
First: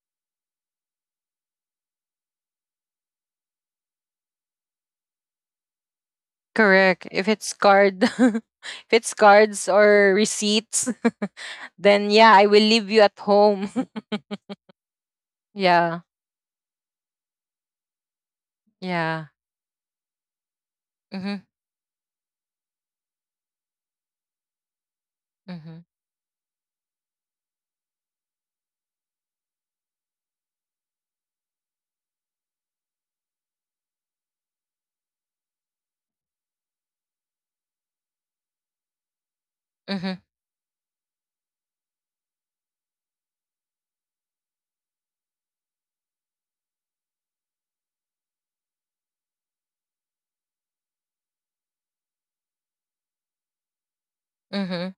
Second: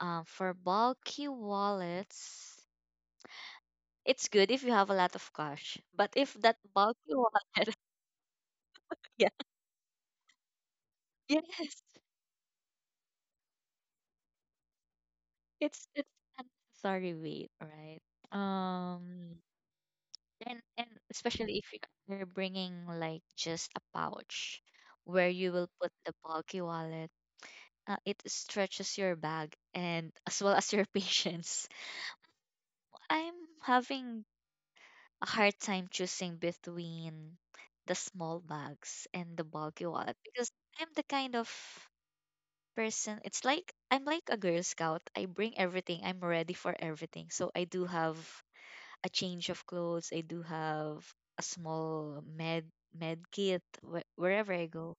For bulky wallets, it's good if you have a lot of cash. But if that correct. bulky If it's wallet, [LAUGHS] card, [LAUGHS] if it's yeah, cards or receipts, [LAUGHS] yes, then yeah, I will leave you at home. [LAUGHS] it's yeah, it's unnecessary weight, right? yeah. Um, and and Mhm, especially if you- you're bringing like just a pouch where you will mhm, put the bulky wallet, it stretches your bag, and as well as your [LAUGHS] patience. I'm having a hard time choosing between the small bags and the bulky wallet, mhm, because I'm the kind of person, it's like I'm like a girl scout. I bring everything. I'm ready for everything. So I do have a change of clothes. I do have a small med kit wherever I mhm. go.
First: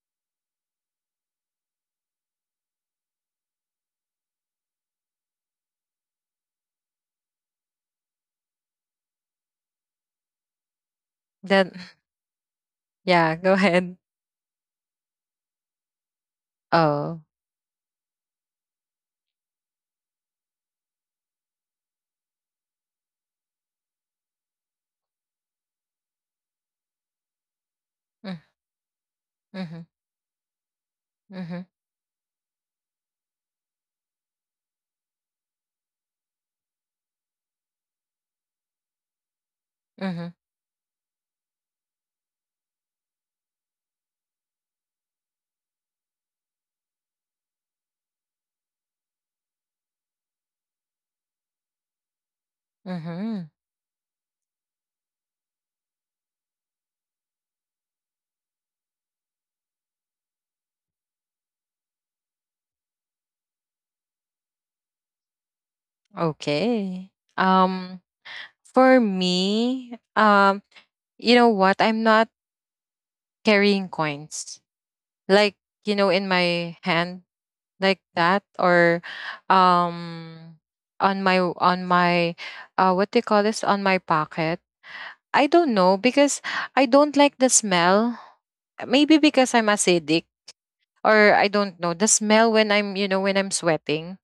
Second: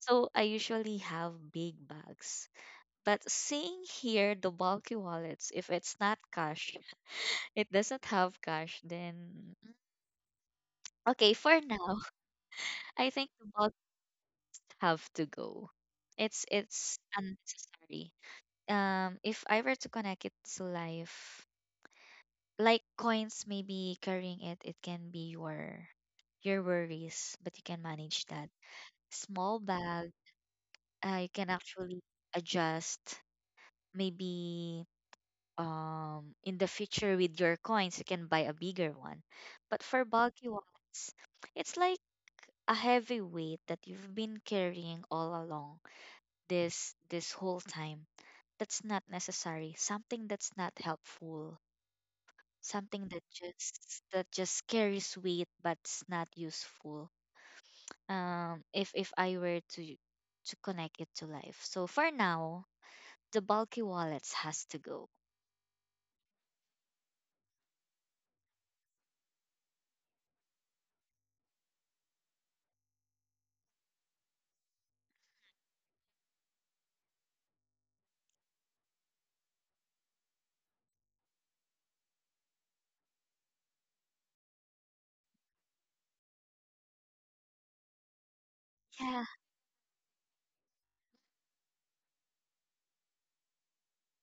So I usually have big bags. But seeing here the bulky wallets, if it's not cash, it doesn't have cash, then, okay, for Then now, [LAUGHS] [LAUGHS] I think yeah, the go bulk ahead. have to go. It's Oh. unnecessary. If I were to connect it to life, like coins, maybe carrying it, it can be your worries, but you can manage Mm. that. Small Mhm, bag, you can mhm, actually adjust. Maybe in the future with your coins, you can buy a bigger one. But for mhm, bulky ones, it's like a heavy weight that you've been carrying all along this this whole time, that's not necessary, something that's not helpful, something mhm. That just carries weight but's not useful. If I were to connect it to life, so for now, the bulky wallets has to go. Okay. Um. For me, you know what? I'm not carrying coins, like, you know, in my hand like that, or um on my — what do you call this — on my pocket. I don't know, because I don't like the smell. Maybe Yeah. because I'm acidic, or I don't know, the smell when I'm, you know, when I'm sweating,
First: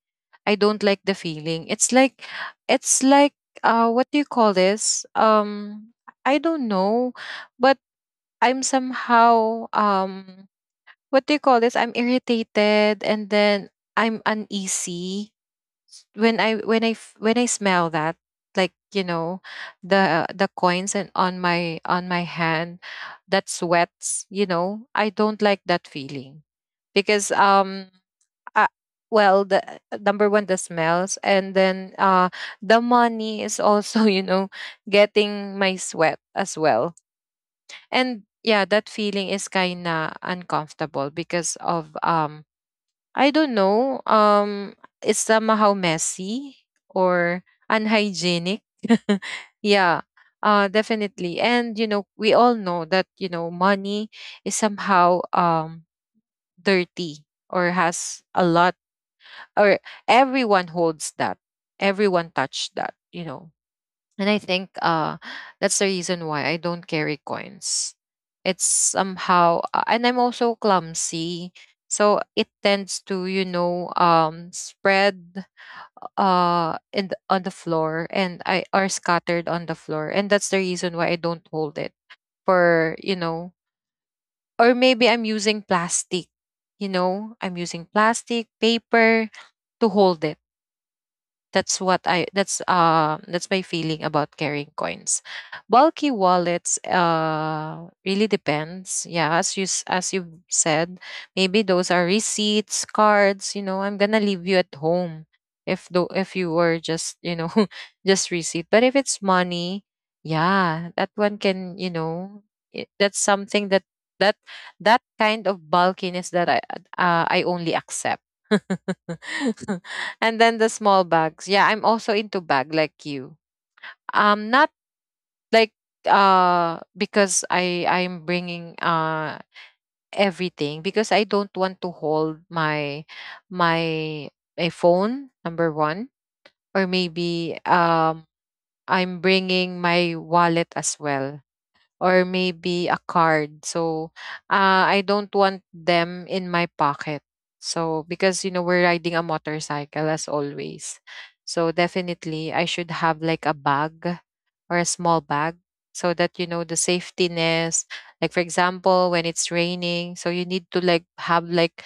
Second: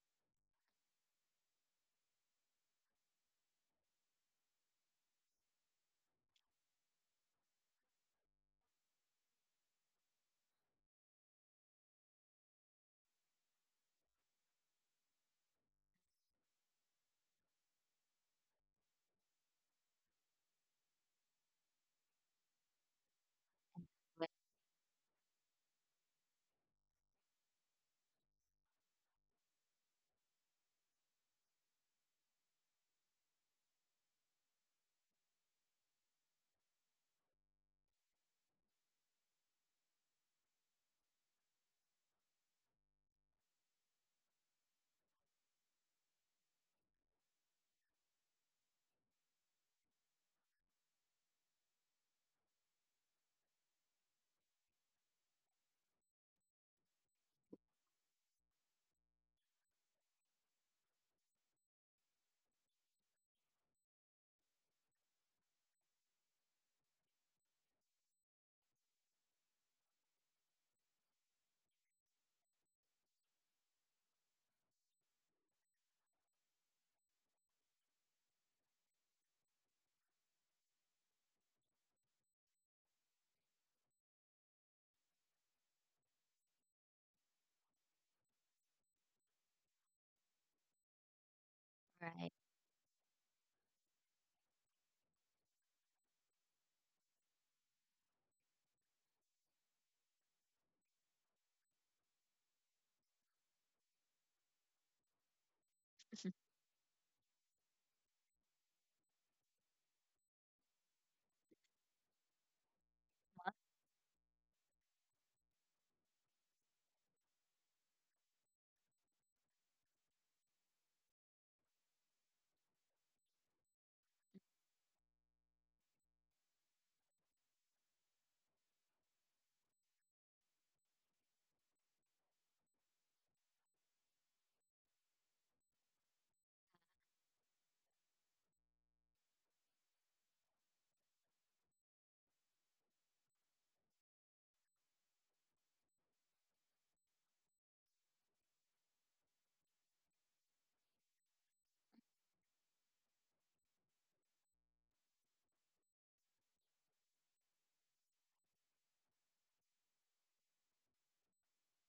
I don't like the feeling. It's like — it's like what do you call this? I don't know, but I'm somehow, what do you call this? I'm irritated, and then I'm uneasy when I — when I when I smell that, like, you know, the — coins and on my — hand that sweats, But- you know. I don't like that feeling, because I — well, the number one, the smells, and then the money is also, [LAUGHS] you know, getting my sweat as well. And yeah, that feeling is kind of uncomfortable because of, I don't know it's somehow messy or unhygienic. [LAUGHS] yeah. Definitely. And you know, we all know that, you know, money is somehow, dirty, or has a lot, or everyone holds that, everyone touched that, you know. And I think that's the reason why I don't carry coins. It's somehow and I'm also clumsy, so it tends to, you know, spread in the — on the floor, and I are scattered on the floor. And that's the reason why I don't hold it, for, you know, or maybe I'm using plastic — you know, I'm using plastic, paper, to hold it. that's what right. I that's uh that's my feeling about carrying coins. Bulky wallets really depends. Yeah, as you said, maybe those are receipts, cards, you know, I'm going to leave you at home, [LAUGHS] if you were just, you know, [LAUGHS] just receipt. But if it's money, yeah, that one can, you know, that's something that that kind of bulkiness that I only accept. [LAUGHS] [LAUGHS] and then the small bags. Yeah, I'm also into bag like you. Not like, because I'm bringing everything, because I don't want to hold my my a phone, number one, or maybe I'm bringing my wallet as well, or maybe a card. So I don't want them in my pocket. So, because, you know, we're riding a motorcycle as always. So definitely I should have like a bag or a small bag, so that, you know, the safetyness. Like for example, when it's raining, so you need to like have like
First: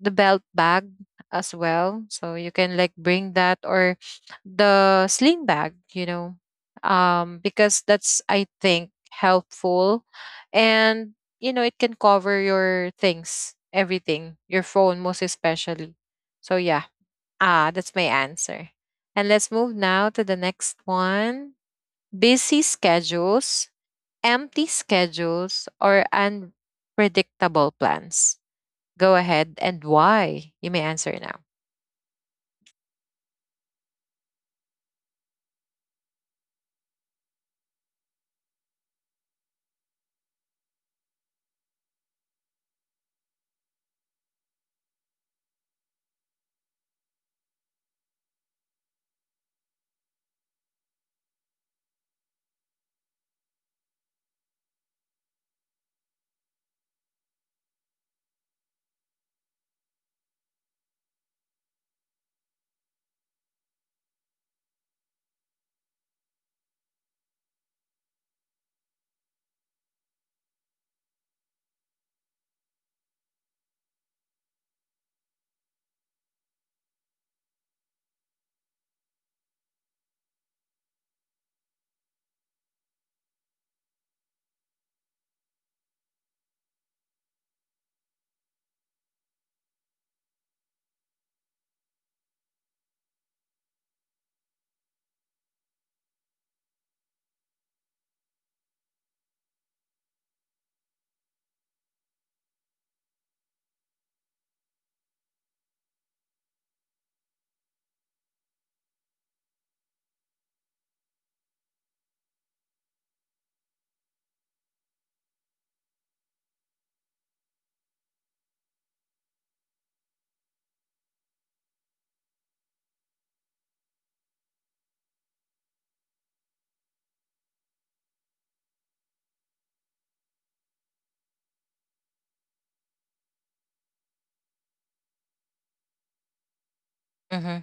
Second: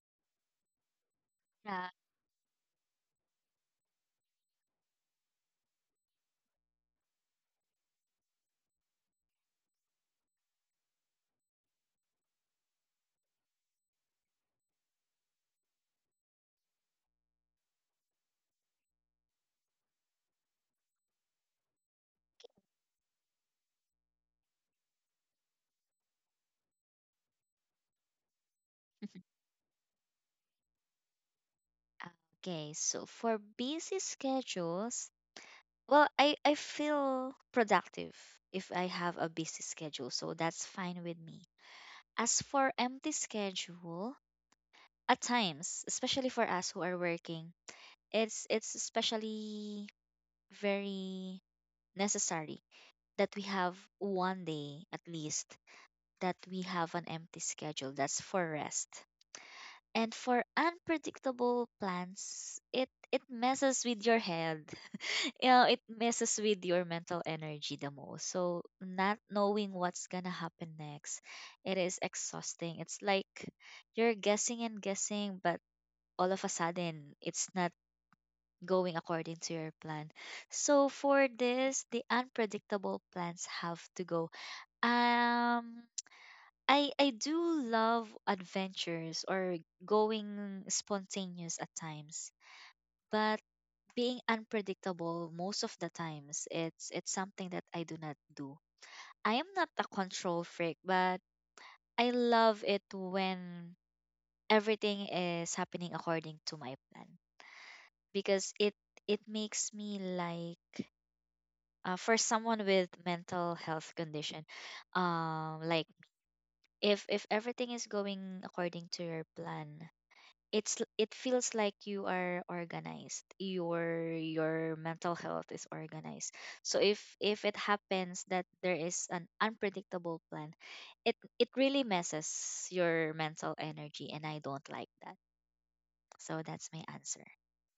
the belt bag as Yeah. well, so you can like bring that, or the sling bag, you know, because that's, I think, helpful. And, you know, it can cover your things, everything, your phone, most especially. So yeah, ah, that's my answer. And let's move now to the next one. Busy schedules, empty schedules, or unpredictable plans? Go ahead, and why? You may answer now. Okay, so for busy schedules, well, I feel productive if I have a busy schedule, so that's fine with me. As for empty schedule, at times, especially for us who are working, it's especially very necessary that we have one day at least, that we have an empty schedule, that's for rest. And for unpredictable plans, it messes with your head. Yeah, it messes with your mental energy the most. So not knowing what's gonna happen next, it is exhausting. It's like you're guessing and guessing, but all of a sudden it's not going according to your plan. So for this, the unpredictable plans have to go. Um I do love adventures, or going spontaneous at times. But being unpredictable most of the times, it's something that I do not do. I am not a control freak, but I love it when everything is happening according to my plan, because it makes me like, for someone with mental health condition, like, if everything is going according to your plan, it's it feels like you are organized, your mental health is organized. So if it happens that there is an unpredictable plan, it really messes your mental energy, and I don't like that. So that's my answer. Mm-hmm.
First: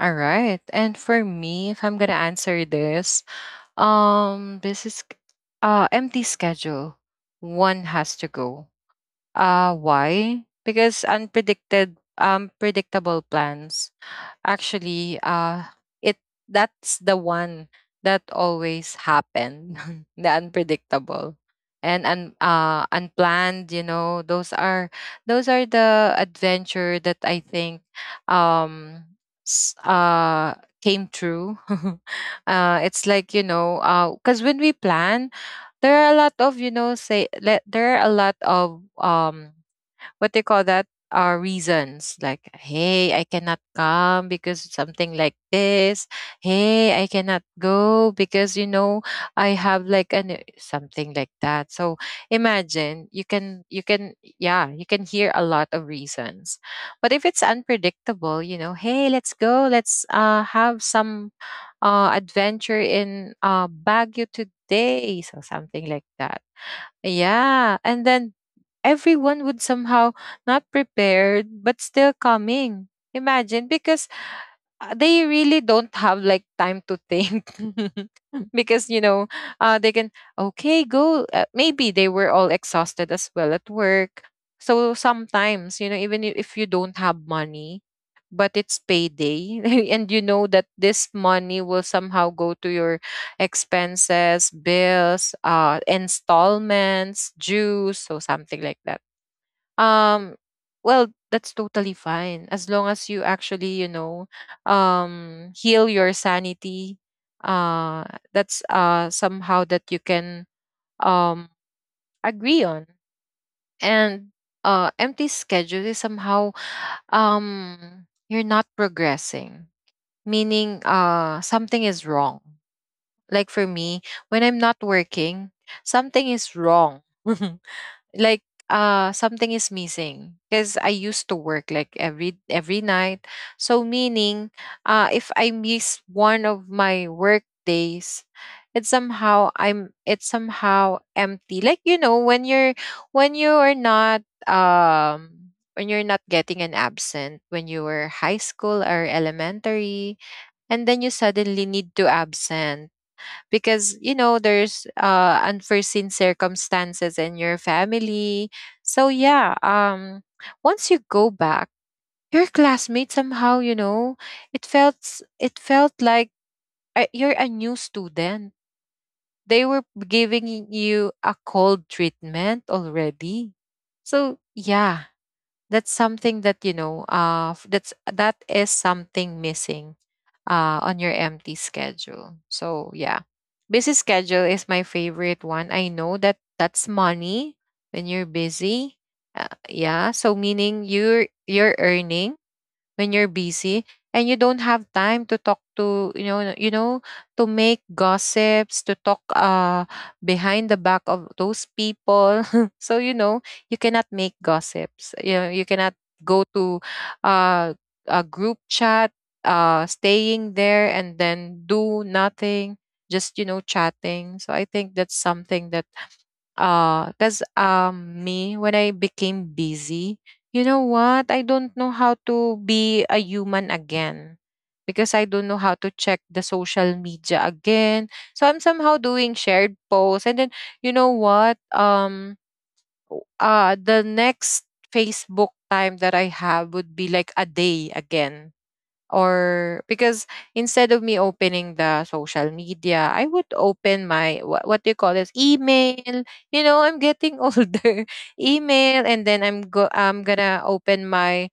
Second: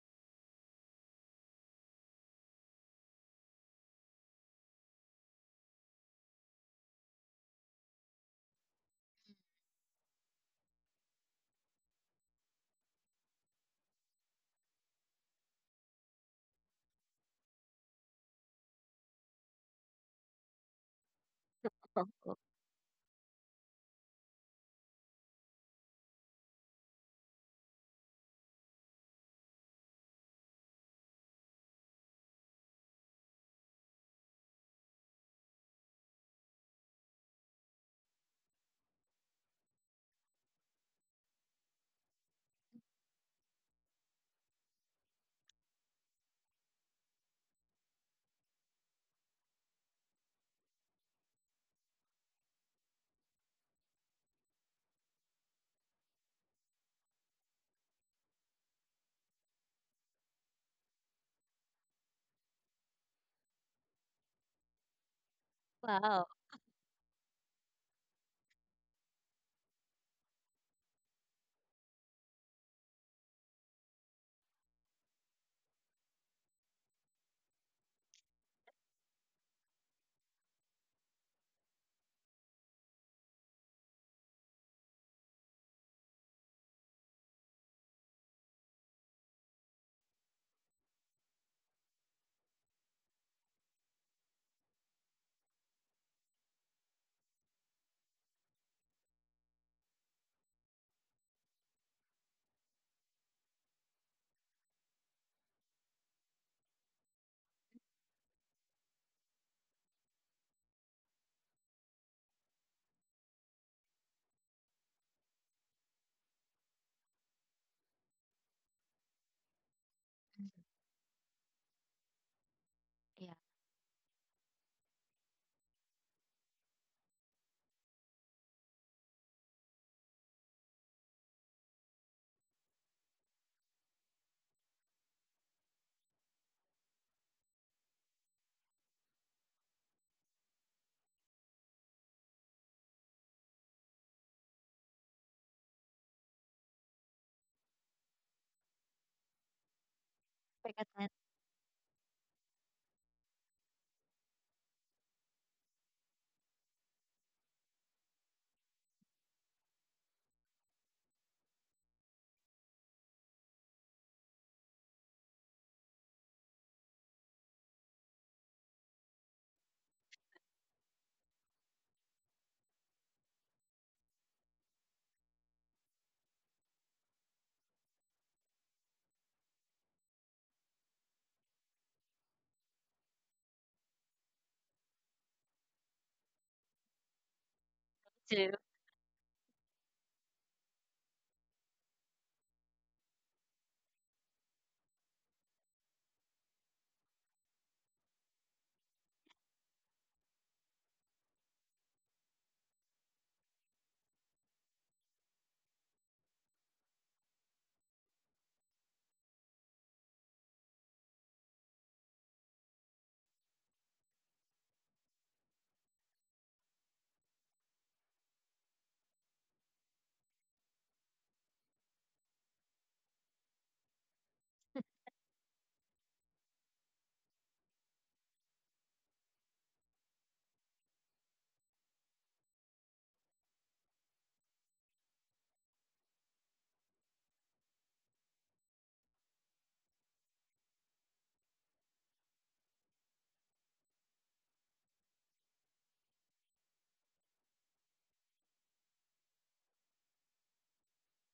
All right. And for me, if I'm gonna answer this, this is — empty schedule. One has to go. Why? Because unpredicted — predictable plans, actually, it — that's the one that always happened. [LAUGHS] the unpredictable, and unplanned, you know. Those are — those are the adventure that I think um s- uh came true. [LAUGHS] It's like, you know, cuz when we plan, there are a lot of, you know, there are a lot of what they call that, are reasons like, hey, I cannot come because something like this. Hey, I cannot go because, you know, I have like an something like that. So imagine you can yeah, you can hear a lot of reasons. But if it's unpredictable, you know, hey, let's go, let's have some adventure in Baguio today, so something like Wow. that. Yeah, and then everyone would somehow not prepared but still coming. Imagine because they really don't have like time to think. [LAUGHS] Because, you know, they can, okay, go, maybe they were all exhausted as well at work. So sometimes, you know, even if you don't have money but it's payday, [LAUGHS] and you know that this money will somehow go to your expenses, bills, installments, dues, so something like that. um well, that's totally fine as long as you actually, you know, heal your sanity. uh that's somehow that you can um agree on. And empty schedule is somehow, you're not progressing, Mhm. meaning something is wrong. Like Yeah. for me, when I'm not working, something is wrong. [LAUGHS] Like, something is missing because I used to work like every night. So meaning, if I miss one of my work days, it's somehow empty, like, you know, when you're, when you are not, when you're not getting an absent when you were high school or elementary, and I then got you that suddenly need to absent because, you know, there's unforeseen circumstances in your family. So yeah, once you go back, your classmates somehow, you know, it felt like, you're a new student. They were giving you a cold treatment already. So yeah, that's something that, you know, that is something missing on your empty schedule. So yeah, busy schedule is my favorite one. I know that that's money. When you're too. busy, yeah, so meaning you're earning when you're busy, and you don't have time to talk to, you know, to make gossips, to talk behind the back of those people. [LAUGHS] So, you know, you cannot make gossips, you know, you cannot go to uh a group chat, staying there and then do nothing, just, you know, chatting. So I think that's something that because me, when I became busy, you know what, I don't know how to be a human again because I don't know how to check the social media again. So I'm somehow doing shared posts, and then, you know what, the next Facebook time that I have would be like a day again, or because instead of me opening the social media, I would open my, what do you call this, email. You know, I'm getting [LAUGHS] older. Email, and then I'm gonna open my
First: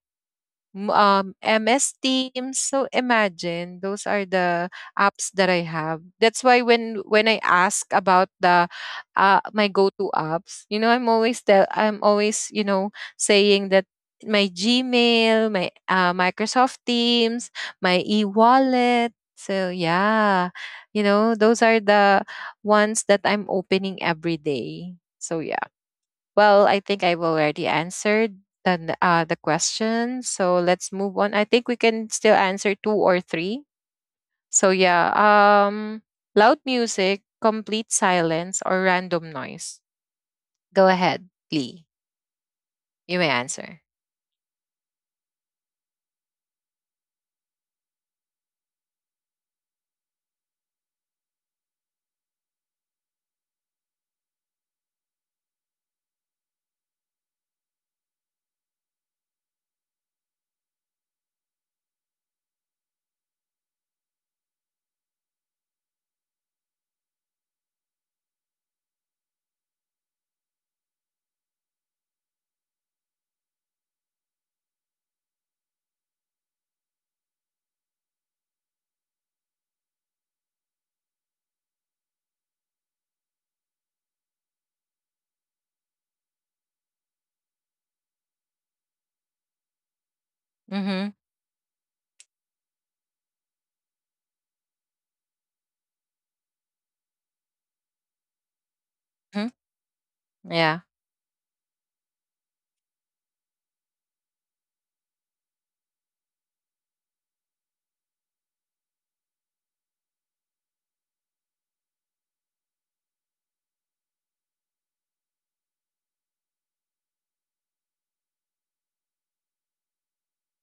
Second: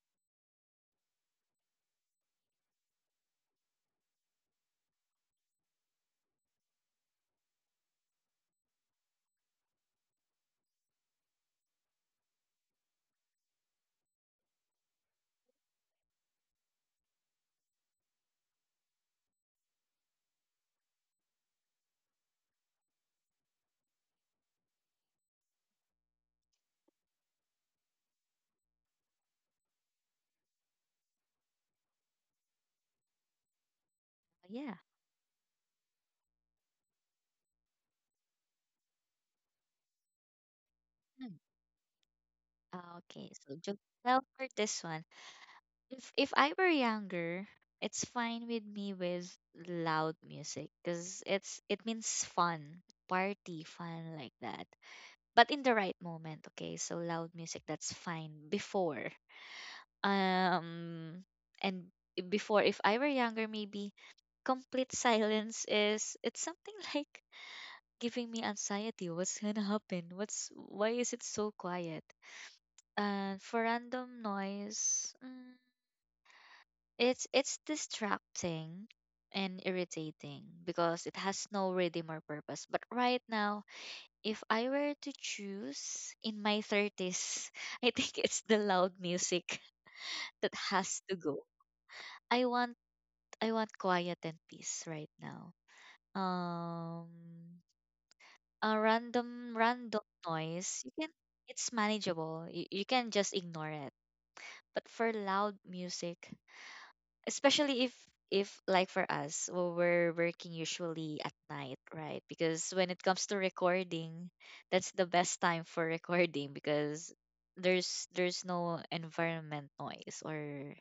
MS Teams. So imagine those are the apps that I have. That's why when I ask about the my go-to apps, you know, I'm always, you know, saying that my Gmail, my Microsoft Teams, my e-wallet. So yeah, you know, those are the ones that I'm opening every day. So yeah. Well, I think I've already answered the the question, so let's move on. I think we can still answer two or three. Yeah. So yeah, loud music, complete silence, or random noise. Go Hmm. ahead, Lee. Ah, You okay, may so answer. Jovel, for this one, if I were younger, it's fine with me with loud music because it's it means fun, party, fun like that. But in the right moment, okay. So loud music, that's fine. Before, um, and before, if I were younger, maybe complete silence is it's something [LAUGHS] like giving me anxiety, what's gonna happen, what's why is it so quiet. And for random noise, mm, it's distracting and irritating because it has no rhythm or purpose. But right now, if I were to choose in my 30s, [LAUGHS] I think it's the loud music [LAUGHS] that has to Mm-hmm. go. I want, I want quiet and peace right now. Um a random Hmm. random noise, you Yeah. can, it's manageable. You can just ignore it. But for loud music, especially if like for us, well, we're working usually at night, right? Because when it comes to recording, that's the best time for [LAUGHS] recording, because there's no environment noise or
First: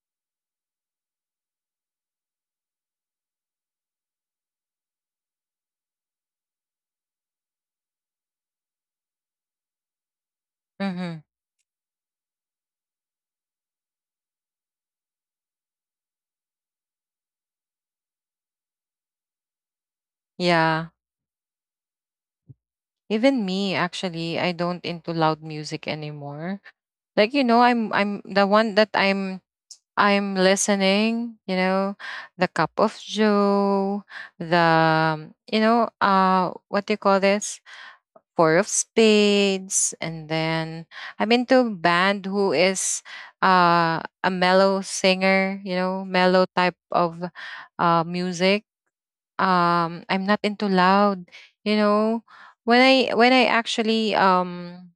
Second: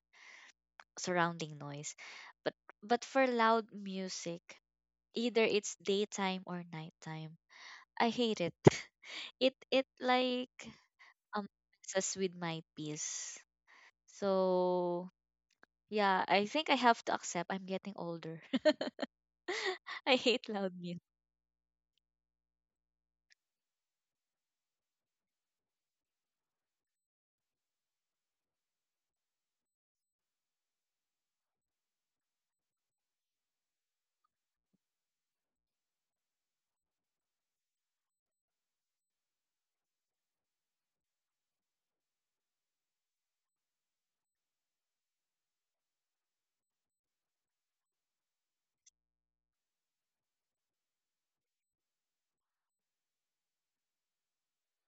surrounding noise. but but for loud music, either it's daytime or nighttime, I hate it. [LAUGHS] It like, Mm-hmm. um messes with my peace. So yeah, I think I have to accept I'm getting older. [LAUGHS] I hate loud Yeah. music. Even me, actually, I don't into loud music anymore. Like, you know, I'm the one that I'm listening, you know, the Cup of Joe, the, you know, what do you call this? Four of Spades. And then I'm into band who is a mellow singer, you know, mellow type of music. I'm not into loud, you know. When I, actually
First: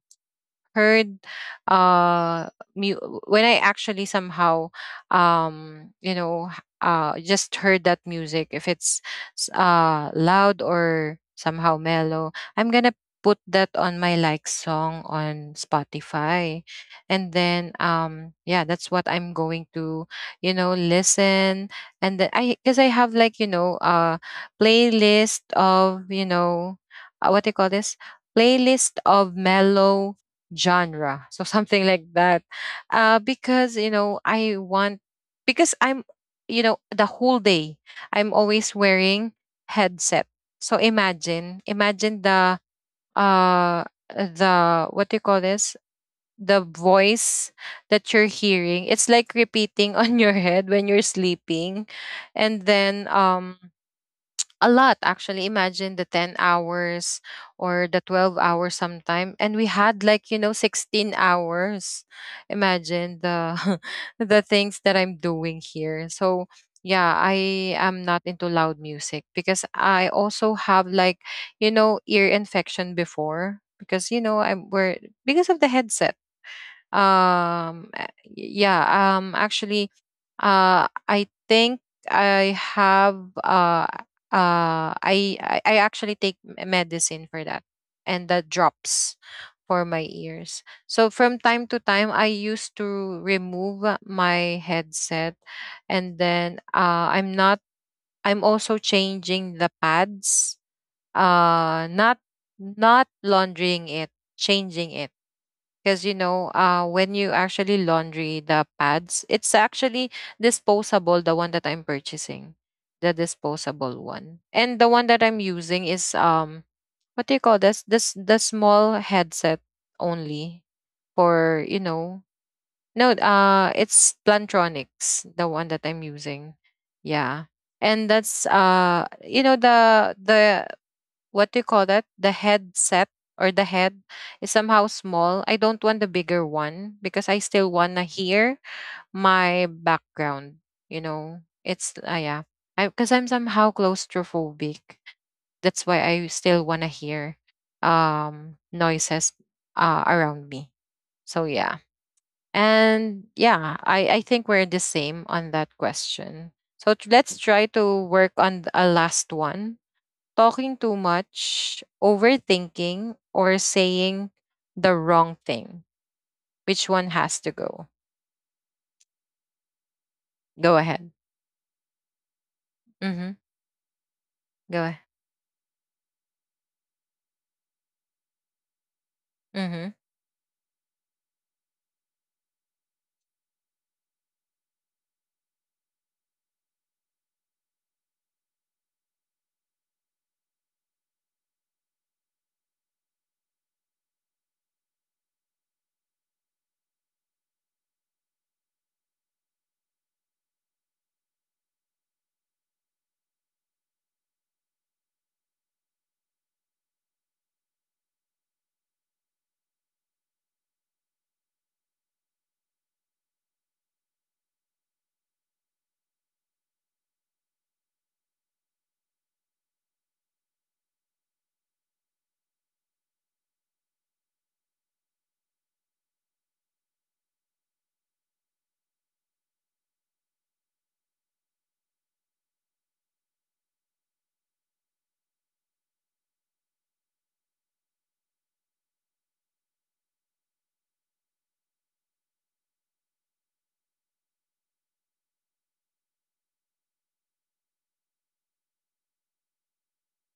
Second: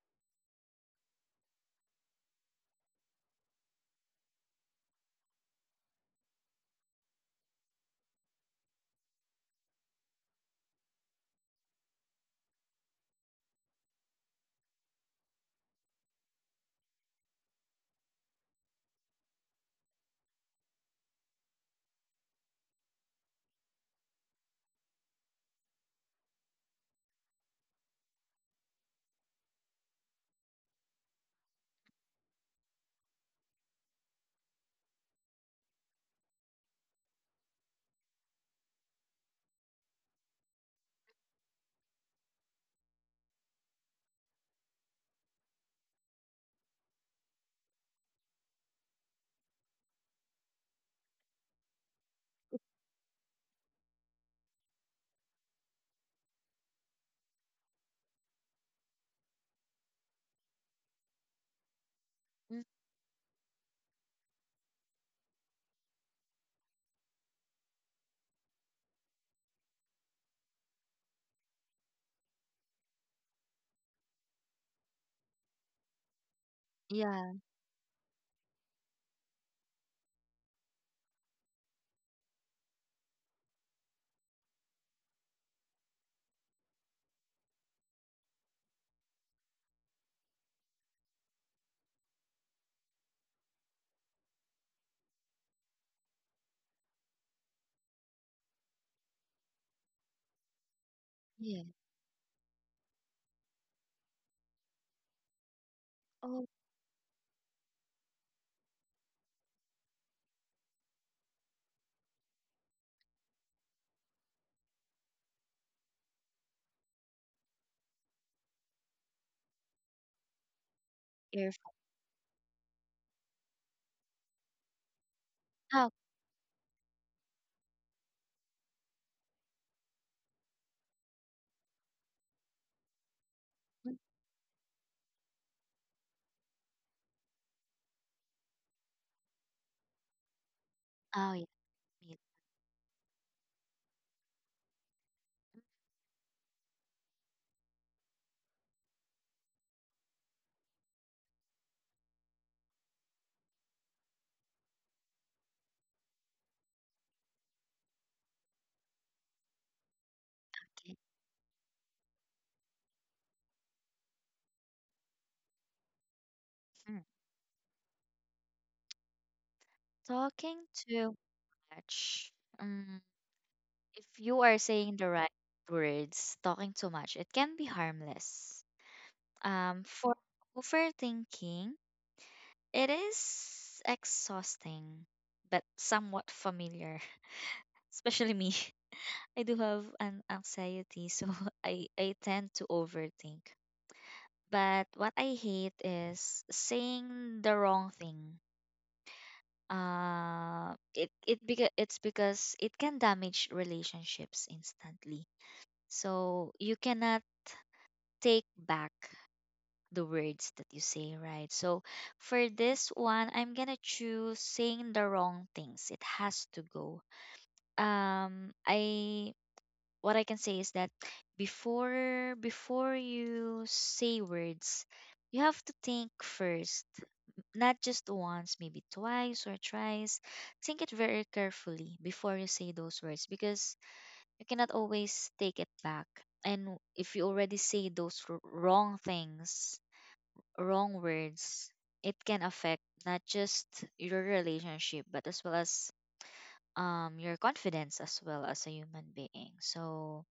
heard uh mu- when I actually somehow you know just heard that music, if it's loud or somehow mellow, I'm going to put that on my like song on Spotify, and then yeah, that's what I'm going to, you know, listen. And then I, cuz I have like, you know, playlist of, you know, what do you call this, playlist of mellow genre. So something like that. Because, you know, I want, because I'm, you know, the whole day, I'm always wearing headset. So imagine, imagine uh, the, what do you call this? The voice that you're hearing. It's like repeating [LAUGHS] on your head when you're sleeping. And then, a lot, actually, imagine the 10 hours or the 12 hours sometime, and we had like, you know, 16 hours. Mm. Imagine the [LAUGHS] the things that I'm doing here. So yeah, I am not into loud music because I also have like, you know, ear infection before because, you know, I'm we're, because of the headset. Yeah, um, a- yeah, actually, I think I have, I actually take medicine for that, and the drops for my ears. So from time to time, I used to remove my headset, and then, I'm not, I'm also changing the pads, yeah. Not, not laundering it, changing it, because, you know, Oh, when you actually laundry the pads, it's actually disposable, the one that I'm purchasing, the disposable one. And the one that I'm using is what do you call this, this the small headset only for, you earphone. know, no, it's Plantronics, the one that Oh, I'm using. Yeah, and that's you know, the what do you call that? The headset or the head mm, is somehow small. I don't want the bigger one because I still wanna hear my background. You know, oh yeah, it's me yeah, I, because I'm somehow claustrophobic. That's why I still wanna hear noises around me. So yeah. And yeah, I think we're the same on that question. So let's try to work on a last one. Talking too again. much, overthinking, or saying the wrong thing? Which one Mm. has to go? Talking Go ahead. too much. Um, Mm-hmm. if you are Go ahead. saying the right words, talking too much, it can be harmless. Mm-hmm. For overthinking, it is exhausting, but somewhat familiar, [LAUGHS] especially me. [LAUGHS] I do have an anxiety, so [LAUGHS] I tend to overthink. But what I hate is saying the wrong thing. It's because it can damage relationships instantly. So you cannot take back the words that you say, right? So for this one, I'm gonna choose saying the wrong things. It has to go. I, what I can say is that before you say words, you have to think first. Not just once, maybe twice or thrice. Think it very carefully before you say those words, because you cannot always take it back. And if you already say those wrong things, wrong words, it can affect not just your relationship, but as well as your confidence as well as a human being. So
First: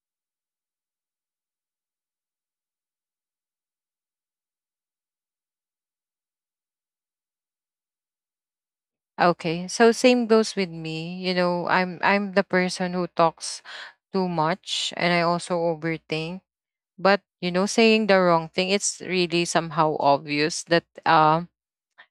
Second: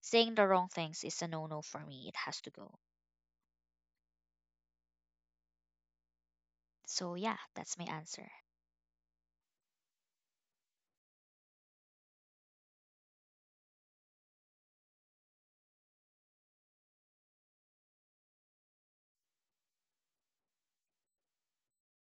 saying the wrong things is a no no for me. It has to go. So yeah, that's my answer. Okay. So same goes with me. You know, I'm the person who talks too much, and I also overthink. But you know, saying the wrong thing, it's really somehow obvious that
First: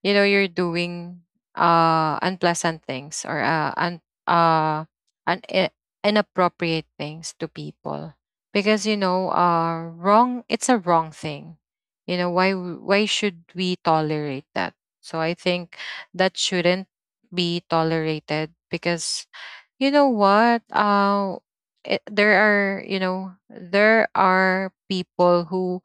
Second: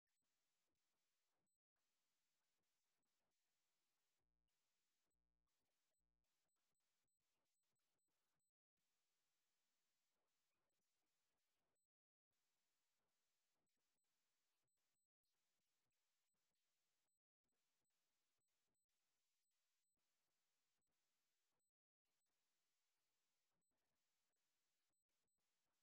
you know, you're doing unpleasant things, or uh un i- inappropriate things to people, because, you know, wrong it's a wrong thing, you know, why should we tolerate that? So I think that shouldn't be tolerated because, you know what, it, there are, you know, there are people who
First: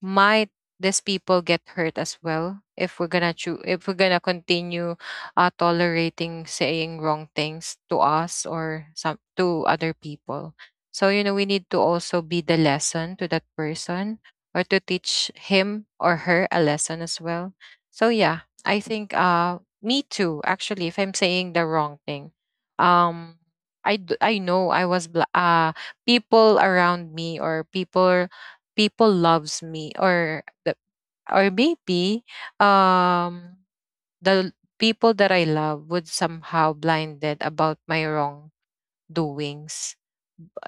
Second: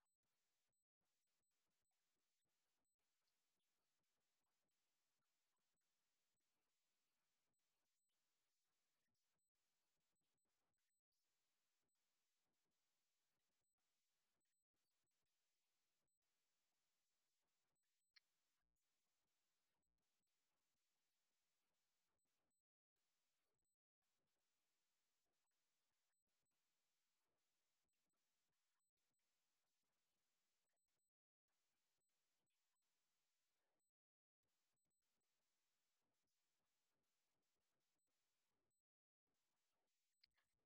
might, these people get hurt as well if if we're gonna continue tolerating saying wrong things to us or some to other people. So you know, we need to also be the lesson to that person, or to teach him or her a lesson as well. So yeah, I think me too, actually. If I'm saying the wrong thing, um I know I was people around me, or people, people loves me, or the, or maybe um the, people that I love would somehow blinded about my wrong doings.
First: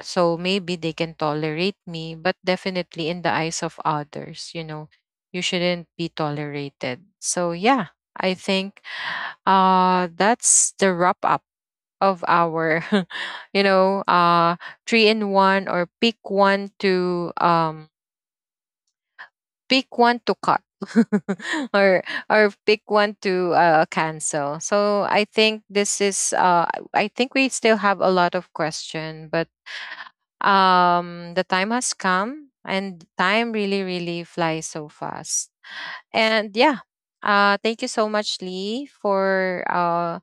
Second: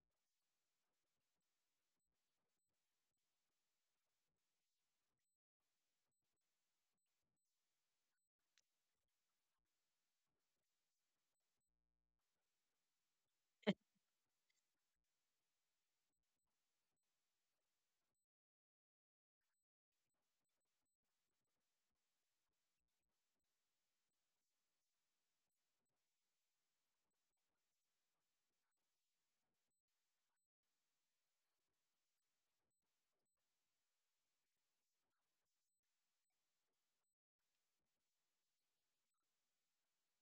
So maybe they can tolerate me, but definitely in the eyes of others, you know, you shouldn't be tolerated. So yeah, I think that's the wrap up of our [LAUGHS] you know, three in one, or pick one to cut, [LAUGHS] or or pick one to cancel. So I think this is I think we still have a lot of question, but the time has come, and time really really flies so fast. And yeah, thank you so much, Lee, for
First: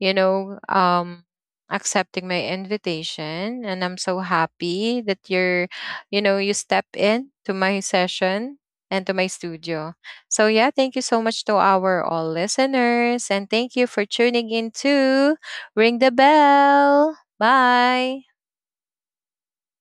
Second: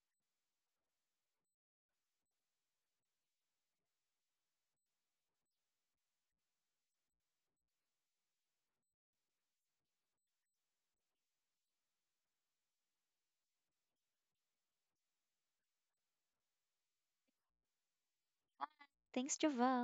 you know, accepting my invitation. And I'm so happy that you're, you know, you step in to my session and to my studio. So, yeah, thank you so much to our all listeners. And thank you for tuning in to Ring the Bell. Bye. Thanks, Javel.